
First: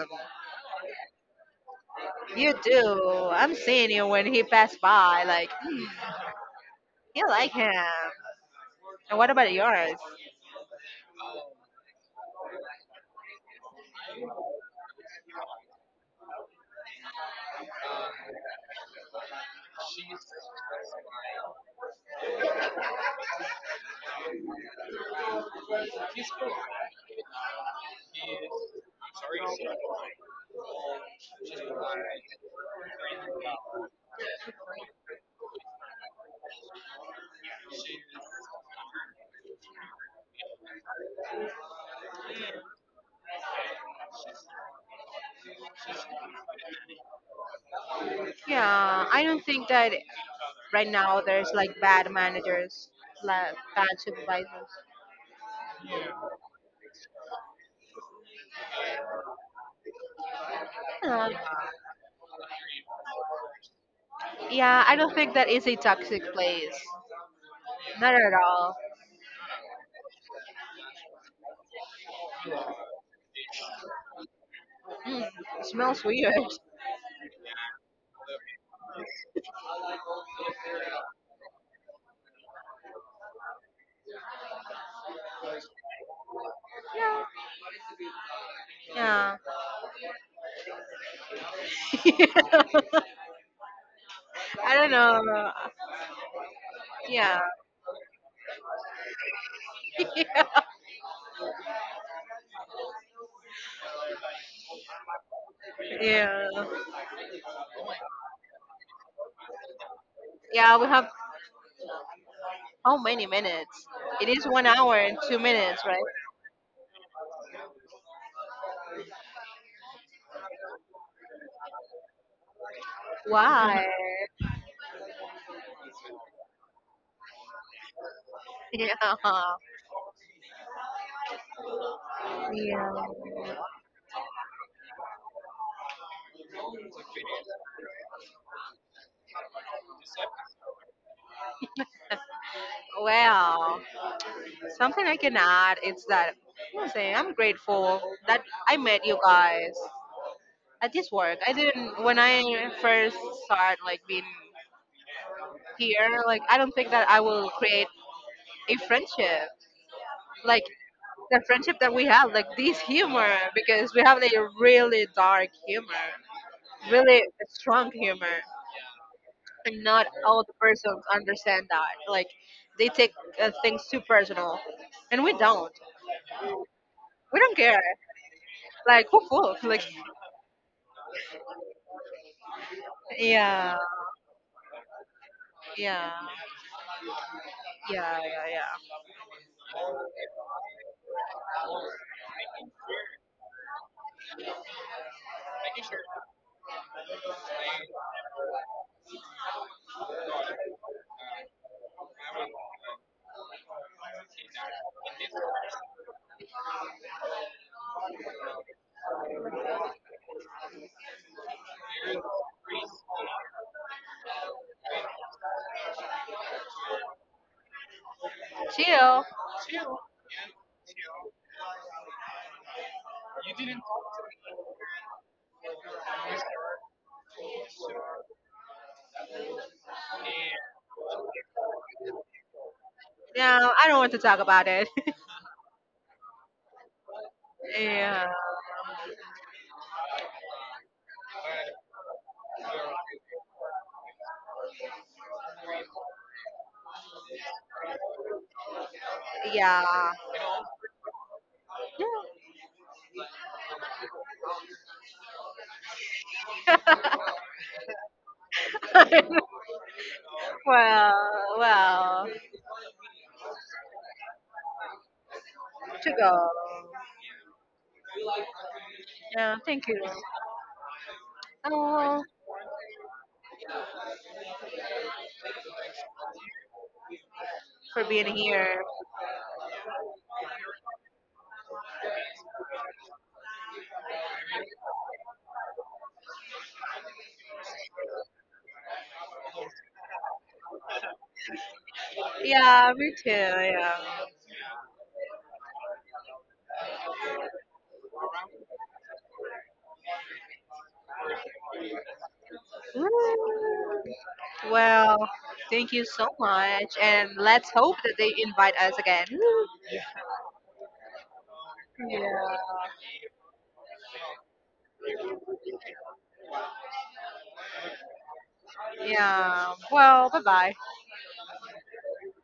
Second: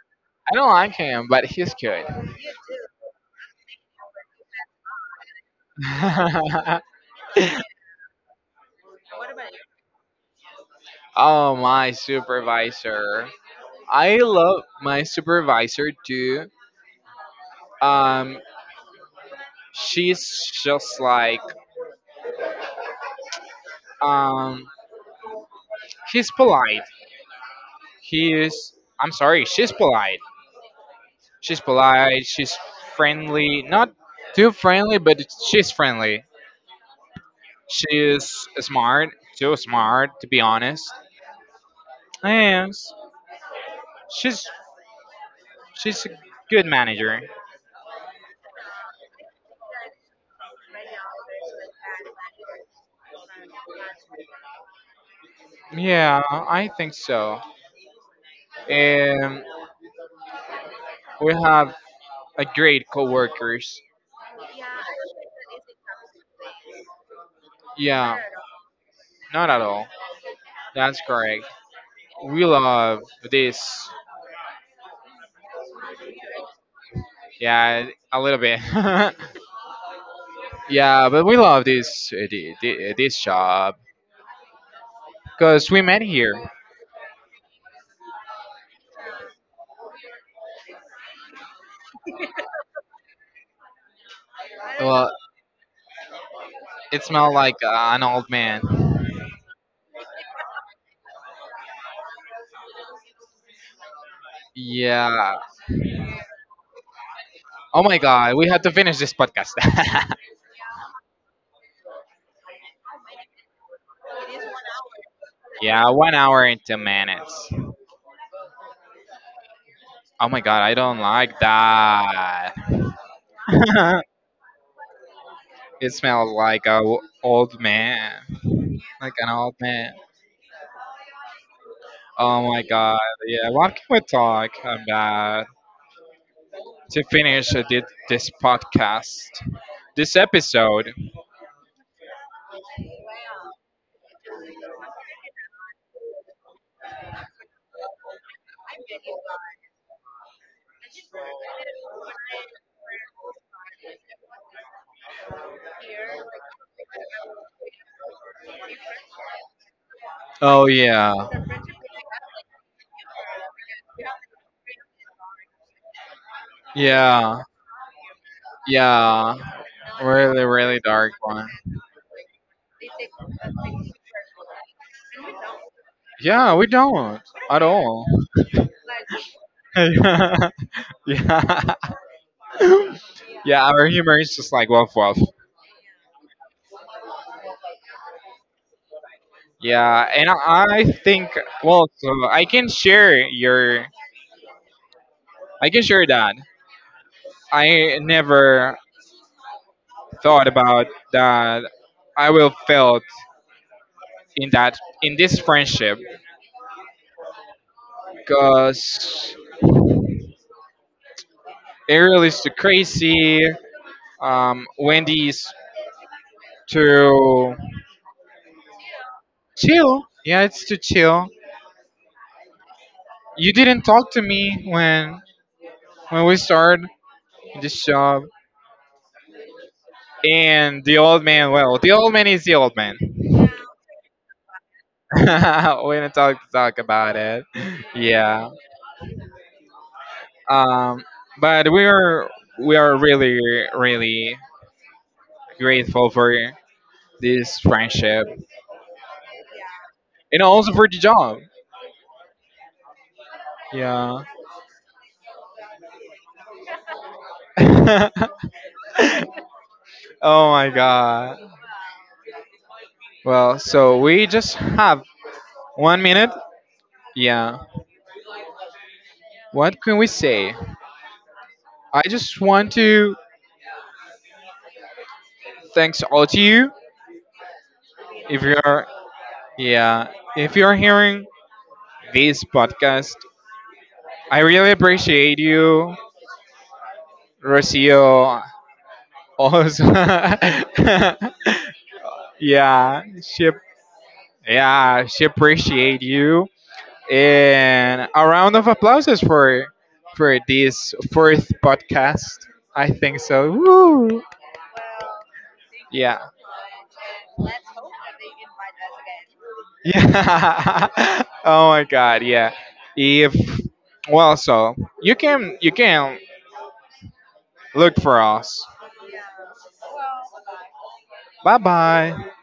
S2: I don't like him, but he's cute.
S1: You do. I'm seeing you when he passed by. Like, "Mm, you like him." And what about yours?
S2: Oh, my supervisor. I love my supervisor too. Um, she's just like um he's polite. He is. I'm sorry. She's polite. She's polite. She's friendly. Not too friendly, but she's friendly. She is smart. Too smart, to be honest. Yes. She's she's a good manager.
S1: Yeah, I don't think that right now there's like bad managers, like bad supervisors.
S2: Yeah, I think so. And
S1: Uh,
S2: we have a great coworkers.
S1: yeah, I don't think that is a toxic place. Not
S2: Yeah.
S1: at all.
S2: Not at all. That's correct. We love this.
S1: Mm, smells weird.
S2: Yeah, a little bit. Yeah, but we love this this shop because we met here.
S1: Yeah. I don't
S2: Well,
S1: know.
S2: it smelled
S1: Yeah.
S2: like an old man. Yeah.
S1: Yeah.
S2: Oh my god, we have to finish this podcast.
S1: Yeah, we have how many minutes? It is 1 hour and two minutes,
S2: Yeah,
S1: right?
S2: 1 hour and 10 minutes. Oh my god, I don't like that.
S1: Why?
S2: It smells like a old man, like
S1: Yeah.
S2: an old man. Oh my
S1: Yeah.
S2: god, yeah. What can we talk about to finish this podcast, this episode?
S1: Well, something I can add is that I'm saying I'm grateful that I met you guys at this work. I didn't when I first started like being here. Like, I don't think that I will create a friendship like
S2: Oh yeah.
S1: the friendship that we have, like this humor, because we have like a really dark humor, really
S2: Yeah.
S1: strong humor,
S2: Yeah.
S1: and not all
S2: Really,
S1: the
S2: really
S1: persons
S2: dark one.
S1: understand that. Like, they take things too personal, and we don't.
S2: Yeah, we don't
S1: We don't
S2: at
S1: care.
S2: all.
S1: Like woof woof. Like,
S2: Yeah. Yeah,
S1: yeah,
S2: our humor is just like woof woof.
S1: yeah, yeah, yeah, yeah.
S2: Yeah, and I think well, so I can share your I can share that. I never thought about that I will felt in this friendship because it really is too crazy Wendy's to
S1: Chill.
S2: chill. Yeah, it's to chill. You didn't talk to me when we started this job. And the old man, well, the old man is the old man.
S1: Yeah, I don't want to talk about it.
S2: We don't talk about it.
S1: yeah,
S2: Yeah. Um, but we are really really grateful for this friendship
S1: yeah.
S2: and also for the job. Yeah. Oh my
S1: well,
S2: god.
S1: well,
S2: Well, so we just have One
S1: to
S2: minute?
S1: go.
S2: Yeah.
S1: Yeah,
S2: What
S1: thank
S2: can
S1: you.
S2: we say? I
S1: Oh,
S2: just want to thanks all to you.
S1: for being
S2: If
S1: here.
S2: you're yeah, if you're hearing this podcast, I really appreciate you, Rocio. Also,
S1: Yeah,
S2: yeah,
S1: me too.
S2: she
S1: Yeah.
S2: yeah she appreciate you, and a round of applauses for this fourth podcast. I think so.
S1: Woo.
S2: Woo!
S1: Well, thank you
S2: Yeah.
S1: so much, and let's hope that they invite us again.
S2: Yeah. Oh my god, yeah.
S1: Yeah.
S2: If well so you can look for us.
S1: Yeah. Well, bye bye.
S2: Bye bye.